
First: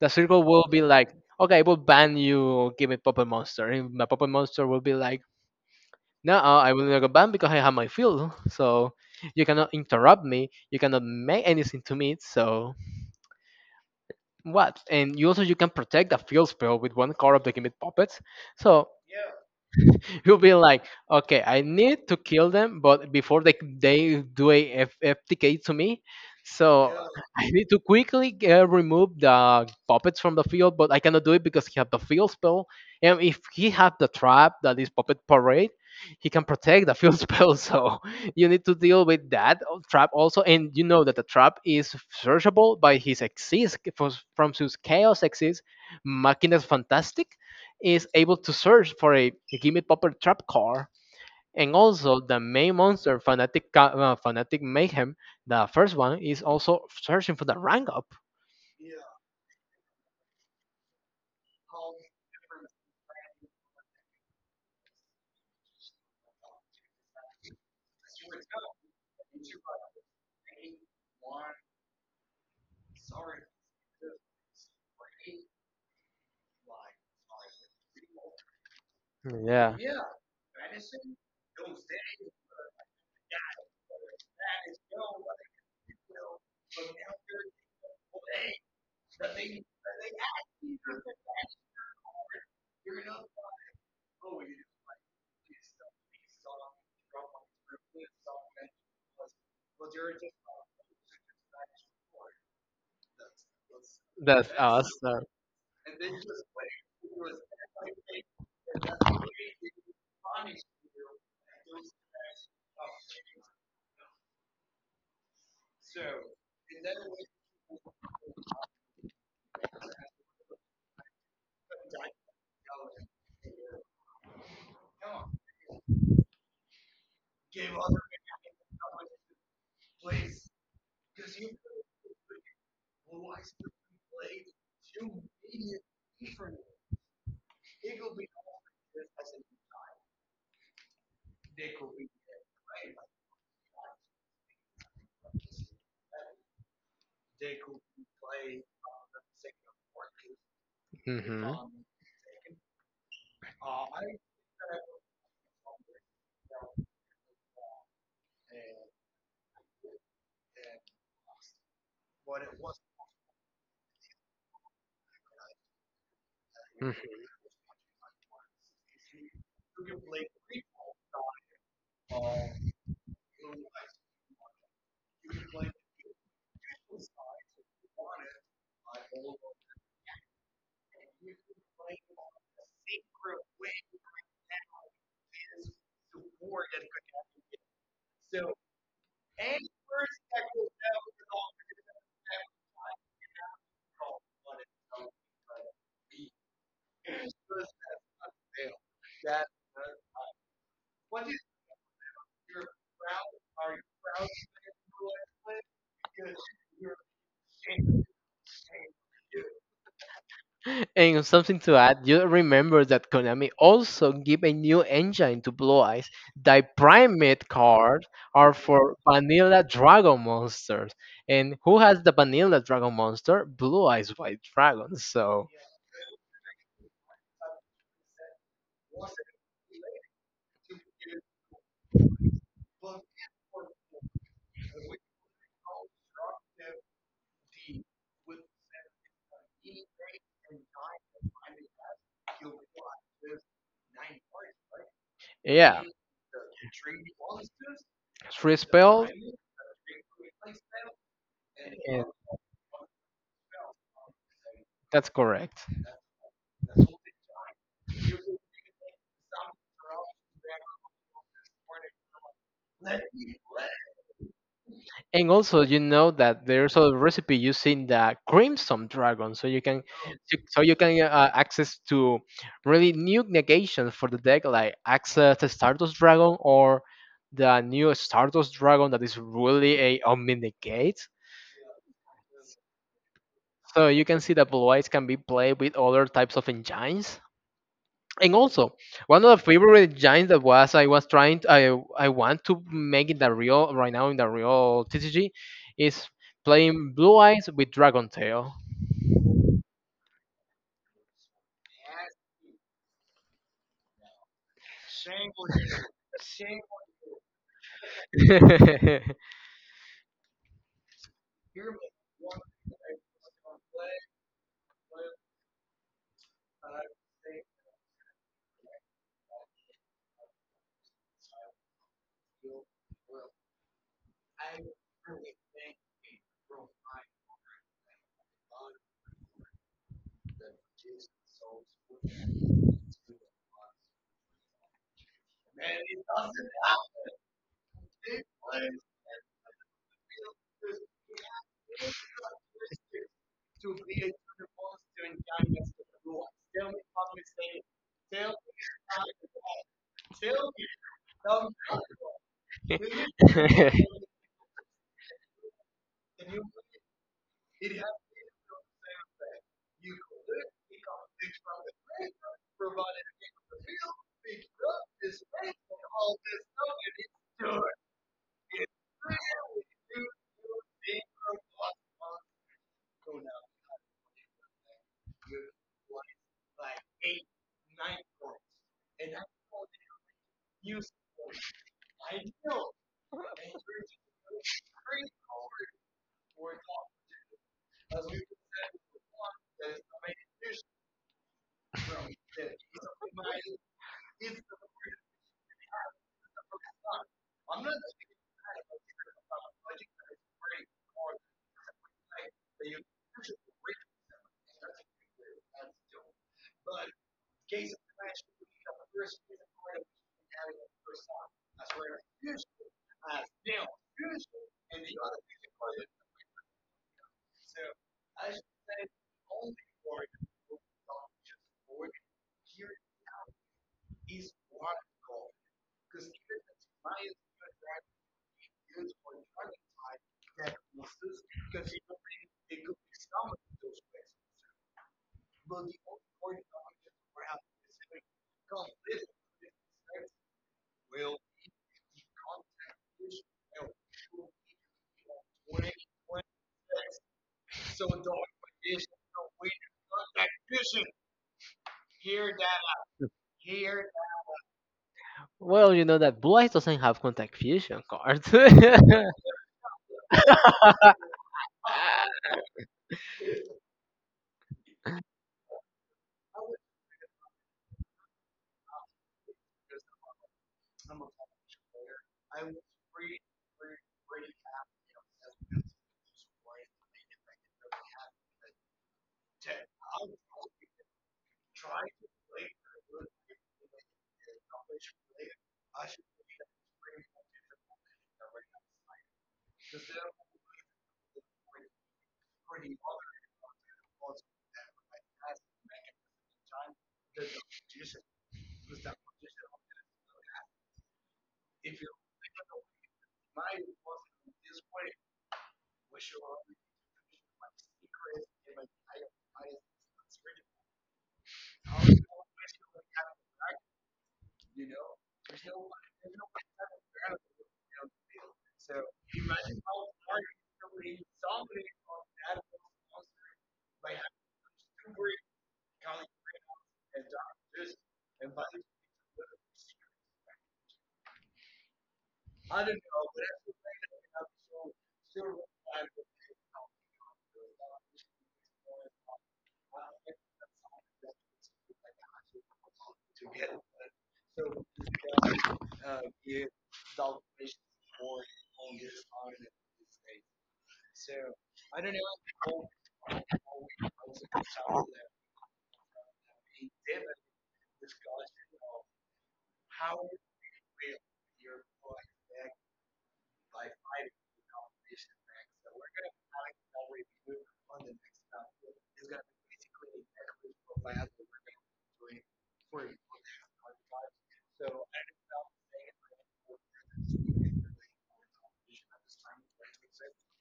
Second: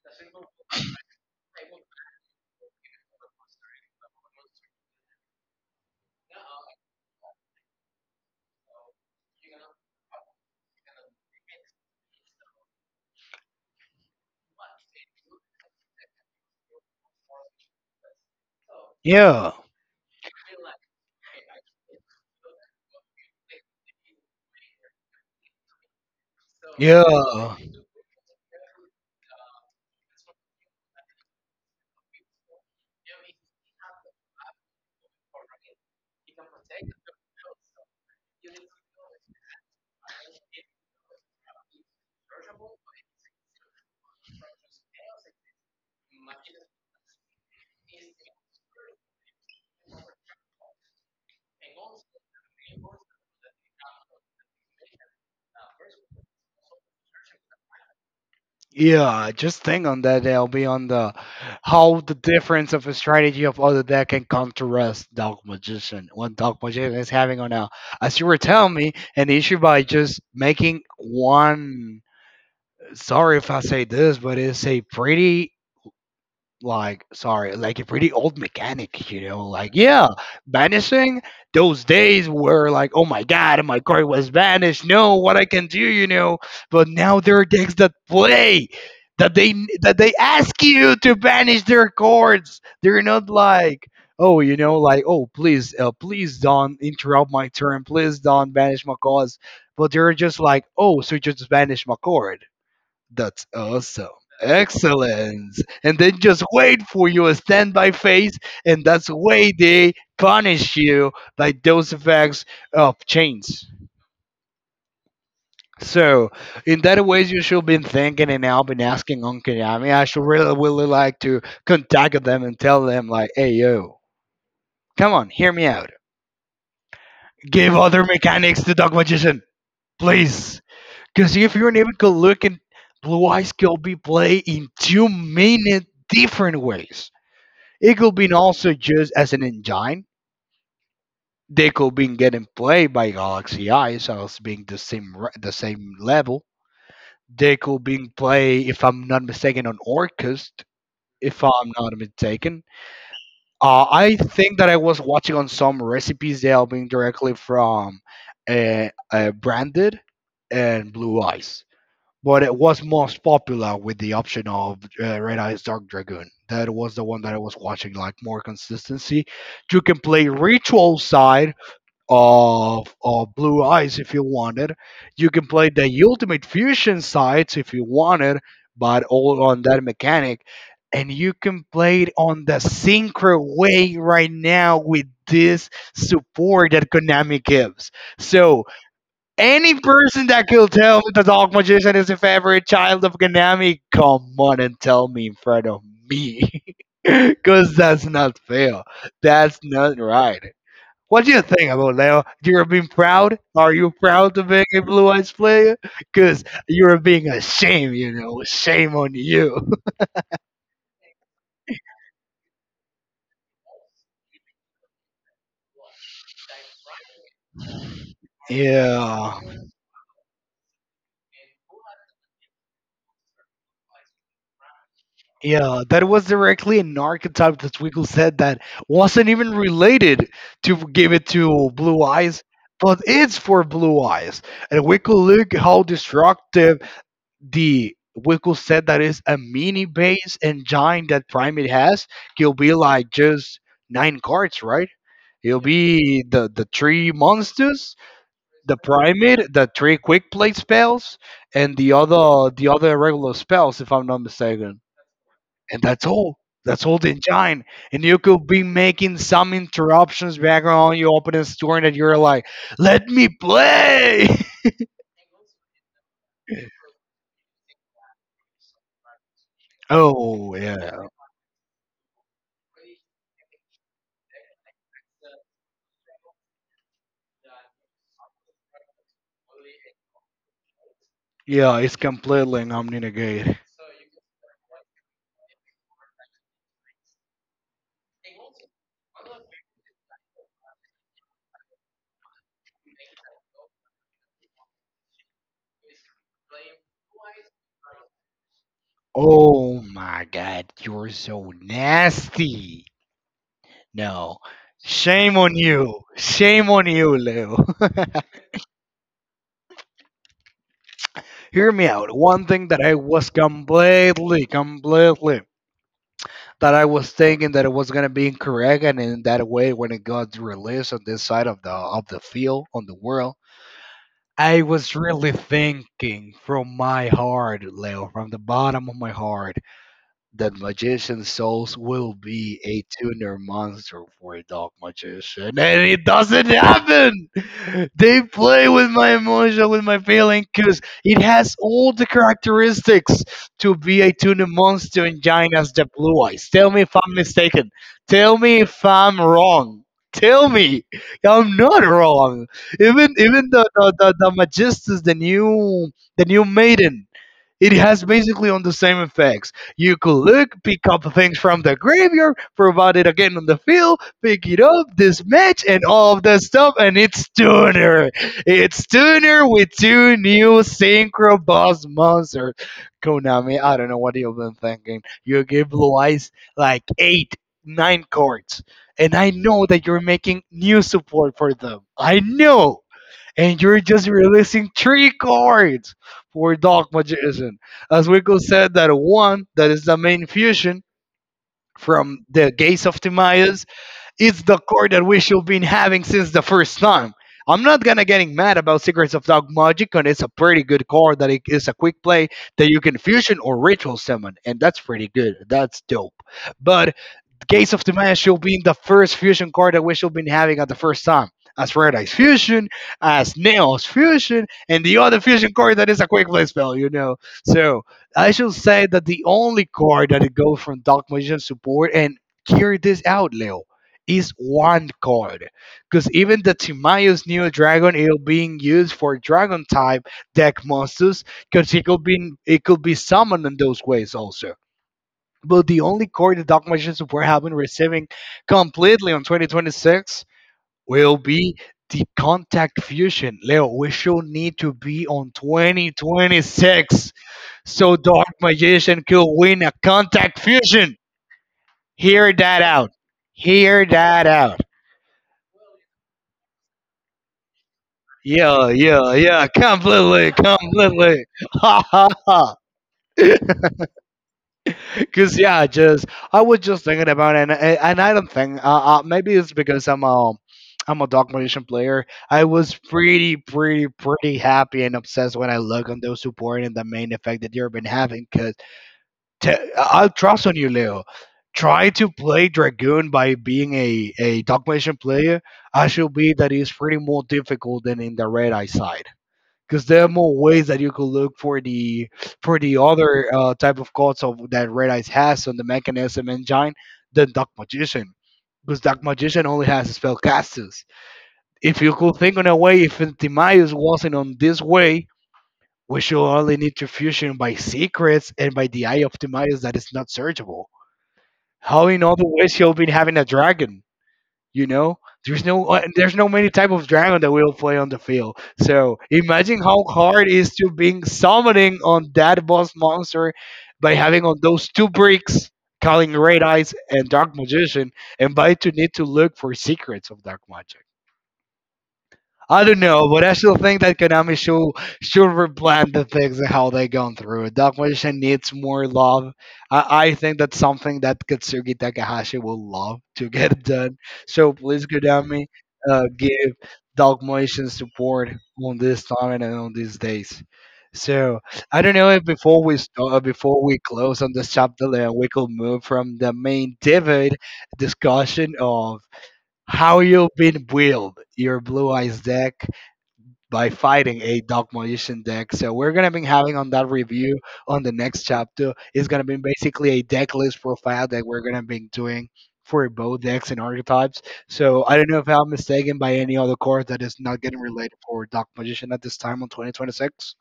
Speaker 1: the circle will be like, okay, I will ban you, give me Puppet Monster. And my Puppet Monster will be like, no, I will not go ban because I have my field. So you cannot interrupt me. You cannot make anything to me. So what? And you also you can protect the field spell with one card of the Gimmick Puppets. So
Speaker 2: Yeah,
Speaker 1: you'll be like, okay, I need to kill them, but before they do a FTK to me, so
Speaker 2: yeah,
Speaker 1: I need to quickly remove the puppets from the field. But I cannot do it because he had the field spell, and if he had the trap that is puppet parade, he can protect the field spell. So you need to deal with that trap also, and you know that the trap is searchable by his exis from his chaos exis, Máquinas Fantastic is able to search for a Gimme Popper trap card. And also the main monster, Fanatic Mayhem, the first one is also searching for the rank up.
Speaker 2: yeah. Just think on that. I will be on the how the difference of a strategy of other deck can contrast Dark Magician. What Dark Magician is having on a, as you were telling me, an issue by just making one, sorry if I say this, but it's a pretty, like, sorry, like a pretty old mechanic, you know. Like
Speaker 1: Yeah,
Speaker 2: yeah, banishing, those days were like, oh my god, my car was banished. No, what I can do, you know. But now there are decks that play that they that they ask you to banish their cards. They're not like. Oh, you know, like oh, please, please don't interrupt my turn. Please don't banish my cards. But they're just like, oh, so you just banish my card, that's awesome.
Speaker 1: that's us.
Speaker 2: Excellent. And then just wait for your standby phase, and that's the way they punish you by those effects of chains. So, in that ways, you should been thinking, and I've been asking on Konami. I should really, really like to contact them and tell them, like, hey, yo, come on, hear me out. Give other mechanics to Dark Magician, please. Because if you're an even good looking, Blue Eyes can be played in two-minute different ways. It could be also used as an engine. They could be getting played by Galaxy Eyes as being the same level. They could be played, if I'm not mistaken, on Orcus.
Speaker 1: Mhm,
Speaker 2: If I'm not mistaken, I think that I was watching on some recipes they are being directly from Branded and Blue Eyes. But it was most popular with the option of Red Eyes Dark Dragoon. That was
Speaker 1: mhm.
Speaker 2: the one that I was watching, like more consistency. You can play Ritual side of Blue Eyes if you wanted. You can play the Ultimate Fusion sides if you wanted, but all on that mechanic. And you can play it on the synchro way right now with this support that Konami gives. So any person that could tell me the dog Magician is a favorite child of Ganami, come on and tell me in front of me. Because that's not fair. That's not right. What do you think about Leo? You're being proud? Are you proud of being a Blue Eyes player? Because you're being ashamed, you know. Shame on you.
Speaker 1: And something to add, you remember that Konami also gave a new engine to Blue Eyes. The primate cards are for
Speaker 2: yeah.
Speaker 1: vanilla dragon monsters. And who has the vanilla dragon monster? Blue Eyes White Dragon. So,
Speaker 2: Yeah, that was directly an archetype that Twiggle said that wasn't even related to give it to Blue Eyes, but it's for Blue Eyes. And we could look how destructive the Wickle said that is a mini base and giant that Primate has. He'll be like just nine cards, right? He'll
Speaker 1: yeah,
Speaker 2: be the three monsters,
Speaker 1: three
Speaker 2: the
Speaker 1: spells.
Speaker 2: Primate, the three quick play spells, and the
Speaker 1: And
Speaker 2: other the other regular spells, if I'm not mistaken,
Speaker 1: that's correct.
Speaker 2: and that's all. That's all the engine. And you could be making some interruptions background. You open a store and you're like, let me play.
Speaker 1: And also, you know that there's a recipe using the crimson dragon, so you can so
Speaker 2: oh,
Speaker 1: so you can
Speaker 2: yeah.
Speaker 1: access to really new negations for the deck, like access the Stardust Dragon or the new Stardust Dragon that is really a omni negate.
Speaker 2: Yeah, it's completely omninegate.
Speaker 1: So you can see that blue eyes can be played with other types of engines. And also, one of the favorite engines that was I want to make in the real right now in the real TCG is playing blue eyes with dragon tail.
Speaker 2: Oh my god, you're so nasty. No. Shame on you. Shame on you, Leo. Hear me out. One thing that I was completely, completely that I was thinking that it was gonna be incorrect, and in that way, when it got released on this side of the field on the world, I was really thinking from my heart, Leo, from the bottom of my heart, the magician's souls will be a tuner monster for a dark magician, and it doesn't happen. They play with my emotion, with my feeling, because it has all the characteristics to be a tuner monster in Gina's the Blue Eyes. Tell me if I'm mistaken. Tell me if I'm wrong. Tell me I'm not wrong. Even the the the, the Magistus, the new maiden, it has basically on the same effects. You could look, pick up things from the graveyard, provide it again on the field, pick it up, dismatch, and all of that stuff, and it's Tuner. It's Tuner with two new Synchro Boss monsters. Konami, I don't know what you've been thinking. You give Blue Eyes like eight, nine cards, and I know that you're making new support for them. I know, and you're just releasing three cards for Dark Magician. As Wico said, that one that is the main fusion from the Gates of Timaeus is the card that we should been having since the first time. I'm not gonna getting mad about Secrets of Dark Magic, and it's a pretty good card that it is a quick play that you can fusion or ritual summon, and that's pretty good. That's dope. But Gates of Dimension being the first fusion card that we should be having at the first time. As Paradise Fusion, as Nails Fusion, and the other fusion card that is a quick play spell, you know. So I should say that the only card that it goes from Dark Magician support, and hear this out, Leo, is one card. Because even the Timaeus Neo Dragon, it'll being used for Dragon type deck monsters, because it could be summoned in those ways also. But the only core the Dark Magicians were having receiving completely on 2026 will be the Contact Fusion. Leo, we should need to be on 2026 so Dark Magician could win a Contact Fusion. Hear that out. Hear that out.
Speaker 1: Well, you know that Blue Eyes doesn't have contact fusion card.
Speaker 2: Yeah, yeah, yeah. Completely, completely. Ha ha ha. Cause yeah, just I was just thinking about it, and I don't think, maybe it's because I'm a Dark Magician player. I was pretty pretty pretty happy and obsessed when I look on those support and the main effect that you've been having. Cause I'll trust on you, Leo. Try to play Dragoon by being a Dark Magician player. I should be that is pretty more difficult than in the Red Eye side because there are more ways that you could look for the other type of cards of that Red Eyes has on the mechanism engine than Dark Magician. Because Dark Magician only has spellcasters. If you could think on a way, if Intimaeus wasn't on this way, we should only need to fusion by secrets and by the Eye of Timaeus that is not searchable. How in other ways you'll be having a dragon? You know, there's no many type of dragon that will play on the field. So imagine how hard it is to being summoning on that boss monster by having on those two bricks, calling Red Eyes and Dark Magician, and by to need to look for secrets of Dark Magic. I don't know, but I still think that Konami should replan the things and how they gone through. Documentation needs more love. I think that's something that Katsugi Takahashi will love to get it done. So please, Konami, give Documentation support on this time and on these days. So I don't know if before we start, before we close on this chapter, we could move from the main divot discussion of how you've been build your blue eyes deck by fighting a Dark Magician deck. So we're gonna be having on that review on the next chapter. It's gonna be basically a deck list profile that we're gonna be doing for both decks and archetypes. So I don't know if I'm mistaken by any other card that is not getting related for Dark Magician at this time on 2026.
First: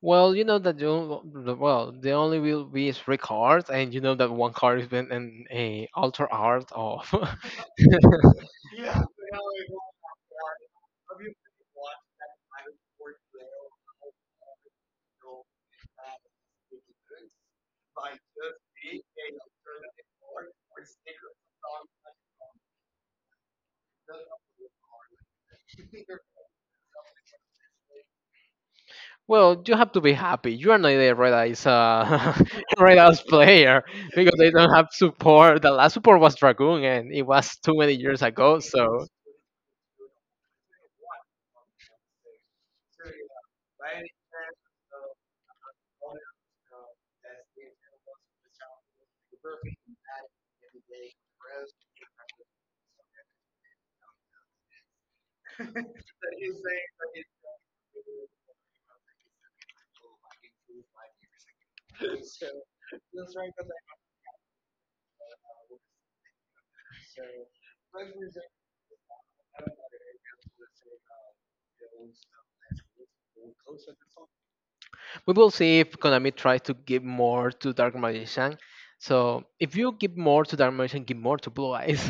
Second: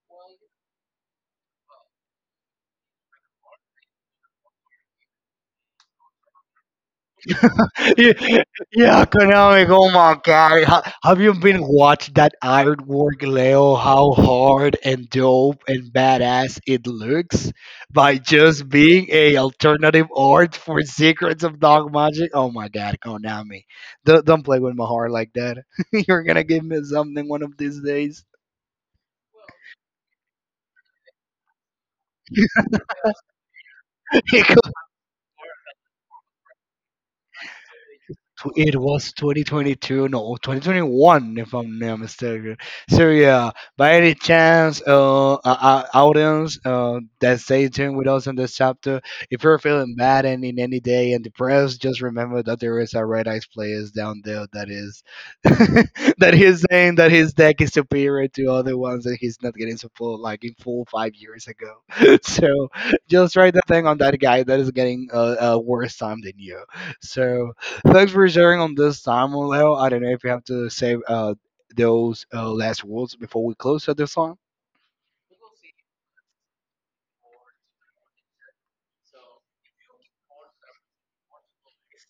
Speaker 1: Well, you know that the on- the- well the only will be is three cards, and you know that one card is been an a alter art of.
Speaker 2: Yeah, yeah, Konami. Oh my God, have you been watched that artwork, Leo? How hard and dope and badass it looks by just being a alternative art for Secrets of Dog Magic. Oh my God, Konami, don't play with my heart like that. You're gonna give me something one of these days.
Speaker 1: Well, you have to be happy. You are not a Red Eyes Red Eyes player because they don't have support. The last support was Dragoon, and it was too many years ago.
Speaker 2: It
Speaker 1: So.
Speaker 2: was 2022, no, 2021, if I'm not mistaken. So yeah, by any chance, audience, that stay tuned with us in this chapter. If you're feeling bad and in any day and depressed, just remember that there is a Red Eyes players down there that is that he's saying that his deck is superior to other ones that he's not getting support like in 4 or 5 years ago. so just write the thing on that guy that is getting a worse time than you. So thanks for sharing on this time, Leo. I don't know if you have to say those last words before we close at this time.
Speaker 1: We will see if Konami tries to give more to Dark Magician. So if you give more to Dark Magician, give more to Blue Eyes.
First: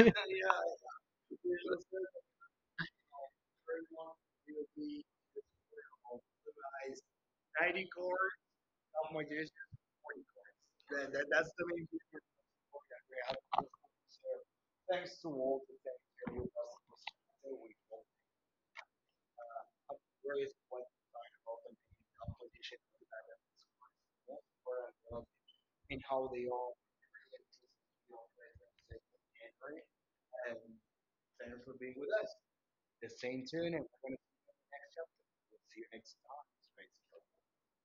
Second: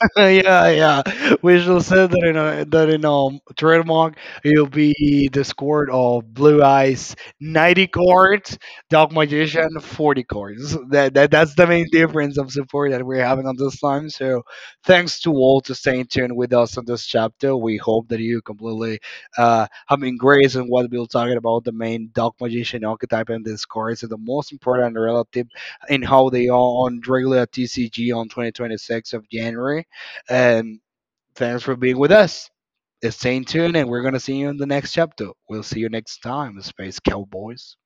Speaker 2: yeah, yeah. We shall say that in a that in trademark, it'll be the squad of Blue Eyes 90 cards, Dark Magician 40 cards. That's the main difference of support that we're having on this time. So thanks to all to staying tuned with us on this chapter. We hope that you completely having grace in what we're talking about the main Dark Magician archetype and these cards and the most important relative in how they are on regular TCG on 2026 of January. And thanks for being with us. Stay tuned, and we're going to see you in the next chapter. We'll see you next time, Space Cowboys.